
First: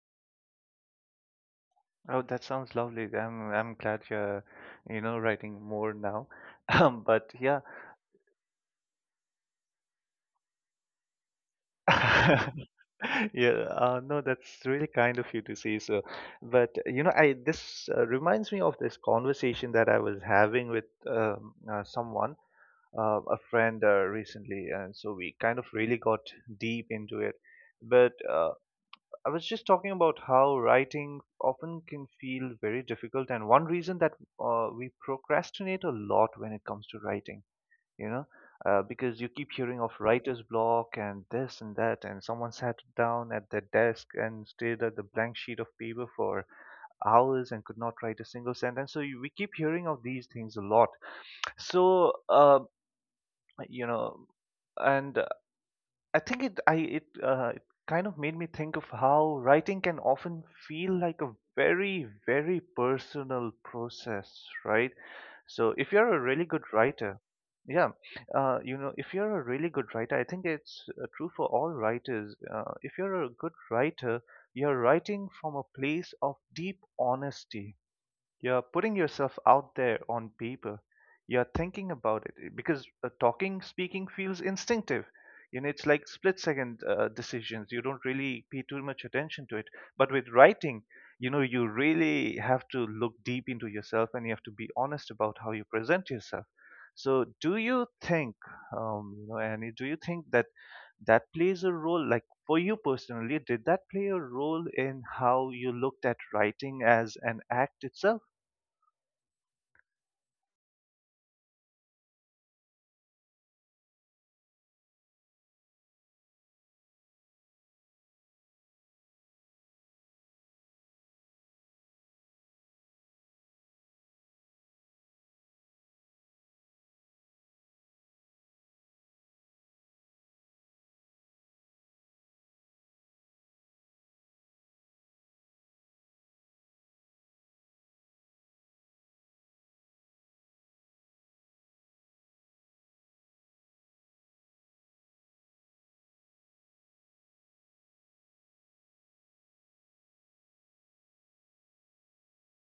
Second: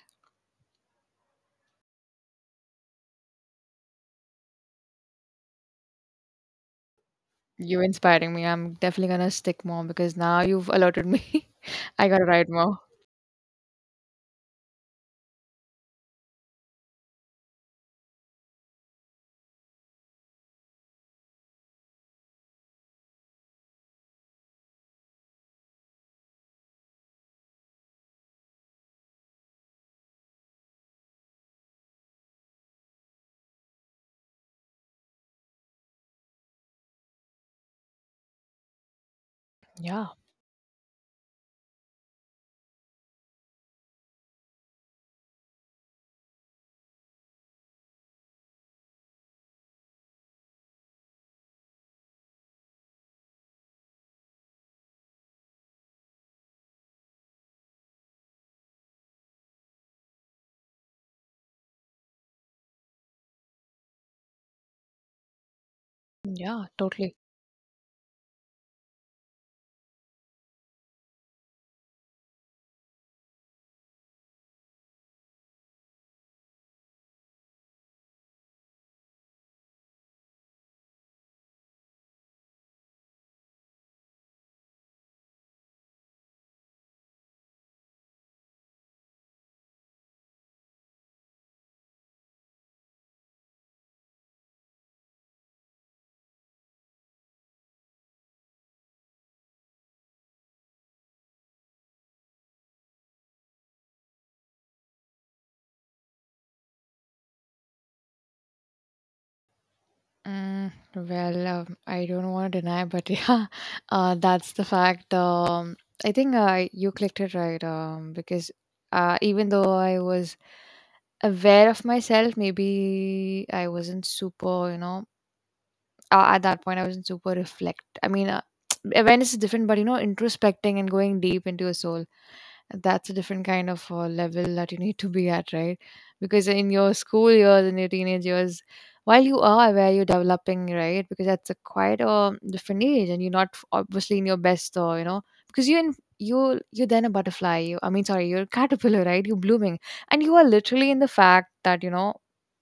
Speaker 1: Oh, that sounds lovely. I'm I'm glad you're, you know, writing more now. Um, but yeah.
Speaker 2: You're inspiring me. I'm definitely going to stick more because now you've alerted me. I got to write more.
Speaker 1: Yeah, uh, no, that's really kind of you to say so. But you know, I this uh, reminds me of this conversation that I was having with um, uh, someone, uh, a friend uh, recently, and so we kind of really got deep into it. But uh, I was just talking about how writing often can feel very difficult, and one reason that uh, we procrastinate a lot when it comes to writing, you know, uh, because you keep hearing of
Speaker 2: Yeah.
Speaker 1: writer's block and this and that, and someone sat down at their desk and stared at the blank sheet of paper for hours and could not write a single sentence. So you, we keep hearing of these things a lot. So, uh, you know, and I think it I it uh, it kind of made me think of how writing can often feel like a very, very personal process, right? So if you're a really good
Speaker 2: Yeah, totally.
Speaker 1: writer, yeah, uh, you know, if you're a really good writer, I think it's uh, true for all writers. Uh, if you're a good writer, you're writing from a place of deep honesty. You're putting yourself out there on paper. You're thinking about it eh, because uh, talking, speaking feels instinctive. You know, it's like split second uh, decisions. You don't really pay too much attention to it. But with writing, you know, you really have to look deep into yourself and you have to be honest about how you present yourself. So, do you think, um, you know, Annie, do you think that that plays a role, like for you personally, did that play a role in how you looked at writing as an act itself?
Speaker 2: Mm, well, um, I don't want to deny, but yeah, uh, that's the fact. Um, I think, uh, you clicked it right. Um, because uh, even though I was aware of myself, maybe I wasn't super. You know, uh, at that point, I wasn't super reflect. I mean, uh, awareness is different, but you know, introspecting and going deep into your soul, that's a different kind of uh, level that you need to be at, right? Because in your school years, in your teenage years, while you are aware you're developing, right? Because that's a quite a different age, and you're not obviously in your best, or you know, because you're in, you you're then a butterfly. You, I mean, sorry, you're a caterpillar, right? You're blooming, and you are literally in the fact that you know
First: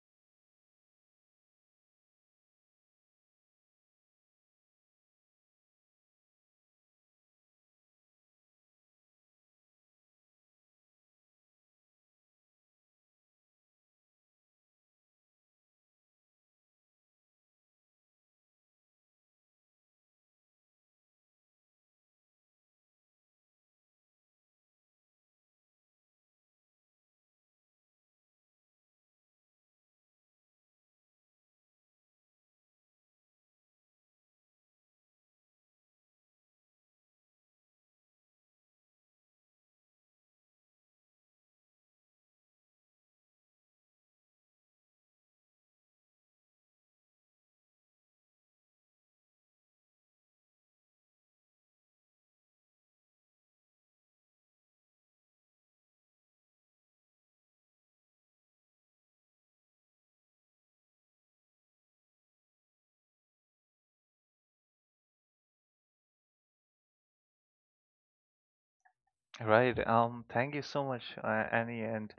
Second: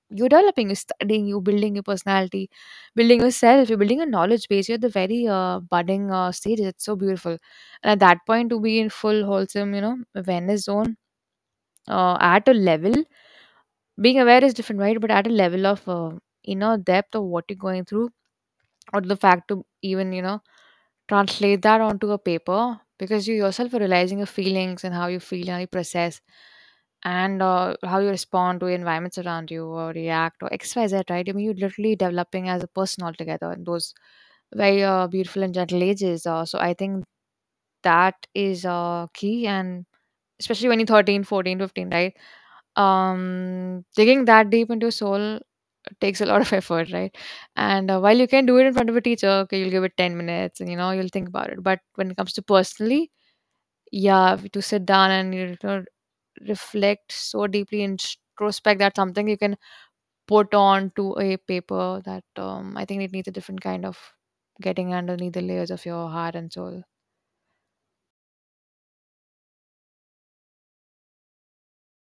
Speaker 2: you're developing, you're studying, you're building your personality, building yourself, you're building a knowledge base. You're at the very uh, budding uh, stages. It's so beautiful. And at that point, to be in full wholesome, you know, awareness zone, uh, at a level, being aware is different, right? But at a level of uh, inner depth of what you're going through, or the fact to even, you know, translate that onto a paper, because you yourself are realizing your feelings, and how you feel, how you process, and uh, how you respond to environments around you, or react, or xyz, right? I mean, you're literally developing as a person altogether in those very uh, beautiful and gentle ages. Uh, So I think that is uh, key. And especially when you're thirteen, fourteen, fifteen, right? Um, digging that deep into your soul takes a lot of effort, right? And uh, while you can do it in front of a teacher, okay, you'll give it ten minutes and, you know, you'll think about it. But when it comes to personally, yeah, if you to sit down and, you know, reflect so deeply in introspect, that's something you can put on to a paper, that um, I think it needs a different kind of getting underneath the layers of your heart and soul.
Speaker 1: Right. Um, thank you so much, uh, Annie. And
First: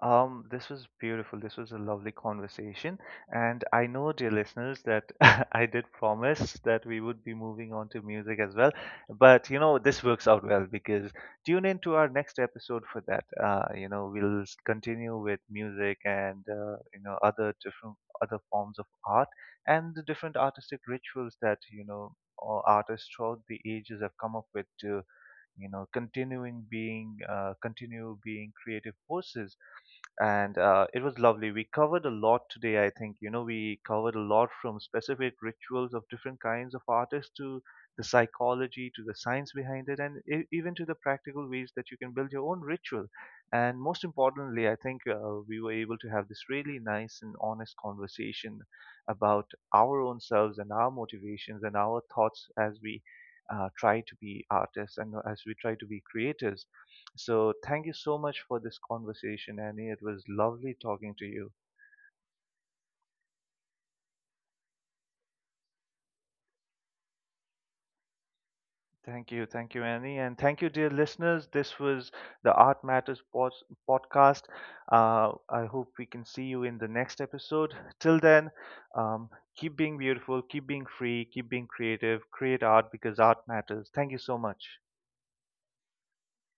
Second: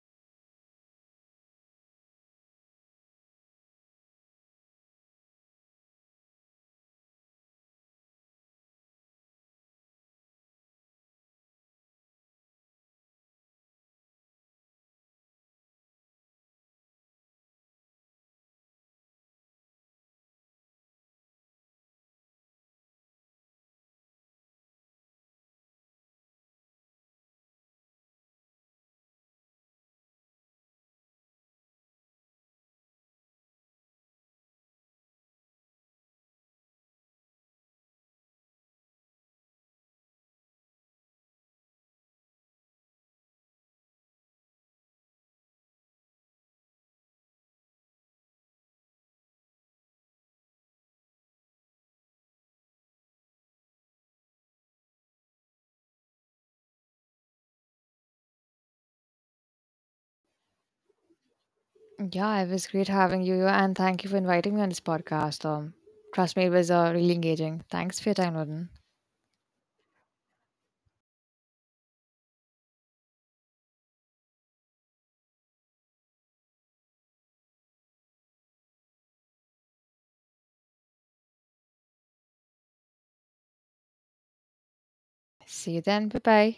Speaker 1: um, this was beautiful. This was a lovely conversation. And I know, dear listeners, that I did promise that we would be moving on to music as well. But, you know, this works out well because tune in to our next episode for that. Uh, you know, we'll s- continue with music and, uh, you know, other different other forms of art and the different artistic rituals that, you know, uh, artists throughout the ages have come up with to, you know, continuing being uh, continue being creative forces. And uh, it was lovely. We covered a lot today, I think. You know, we covered a lot, from specific rituals of different kinds of artists to the psychology, to the science behind it, and e- even to the practical ways that you can build your own ritual. And most importantly, I think uh, we were able to have this really nice and honest conversation about our own selves and our motivations and our thoughts as we uh, try to be artists and as we try to be creators. So thank you so much for this conversation, Annie. It was lovely talking to you.
Speaker 2: Yeah, it was great having you, and thank you for inviting me on this podcast. Um, trust me, it was uh, really engaging. Thanks for your time, Odin.
Speaker 1: Thank you. Thank you, Annie. And thank you, dear listeners. This was the Art Matters pod- podcast. Uh, I hope we can see you in the next episode. Till then, um, keep being beautiful, keep being free, keep being creative, create art because art matters. Thank you so much.
Speaker 2: See you then. Bye bye.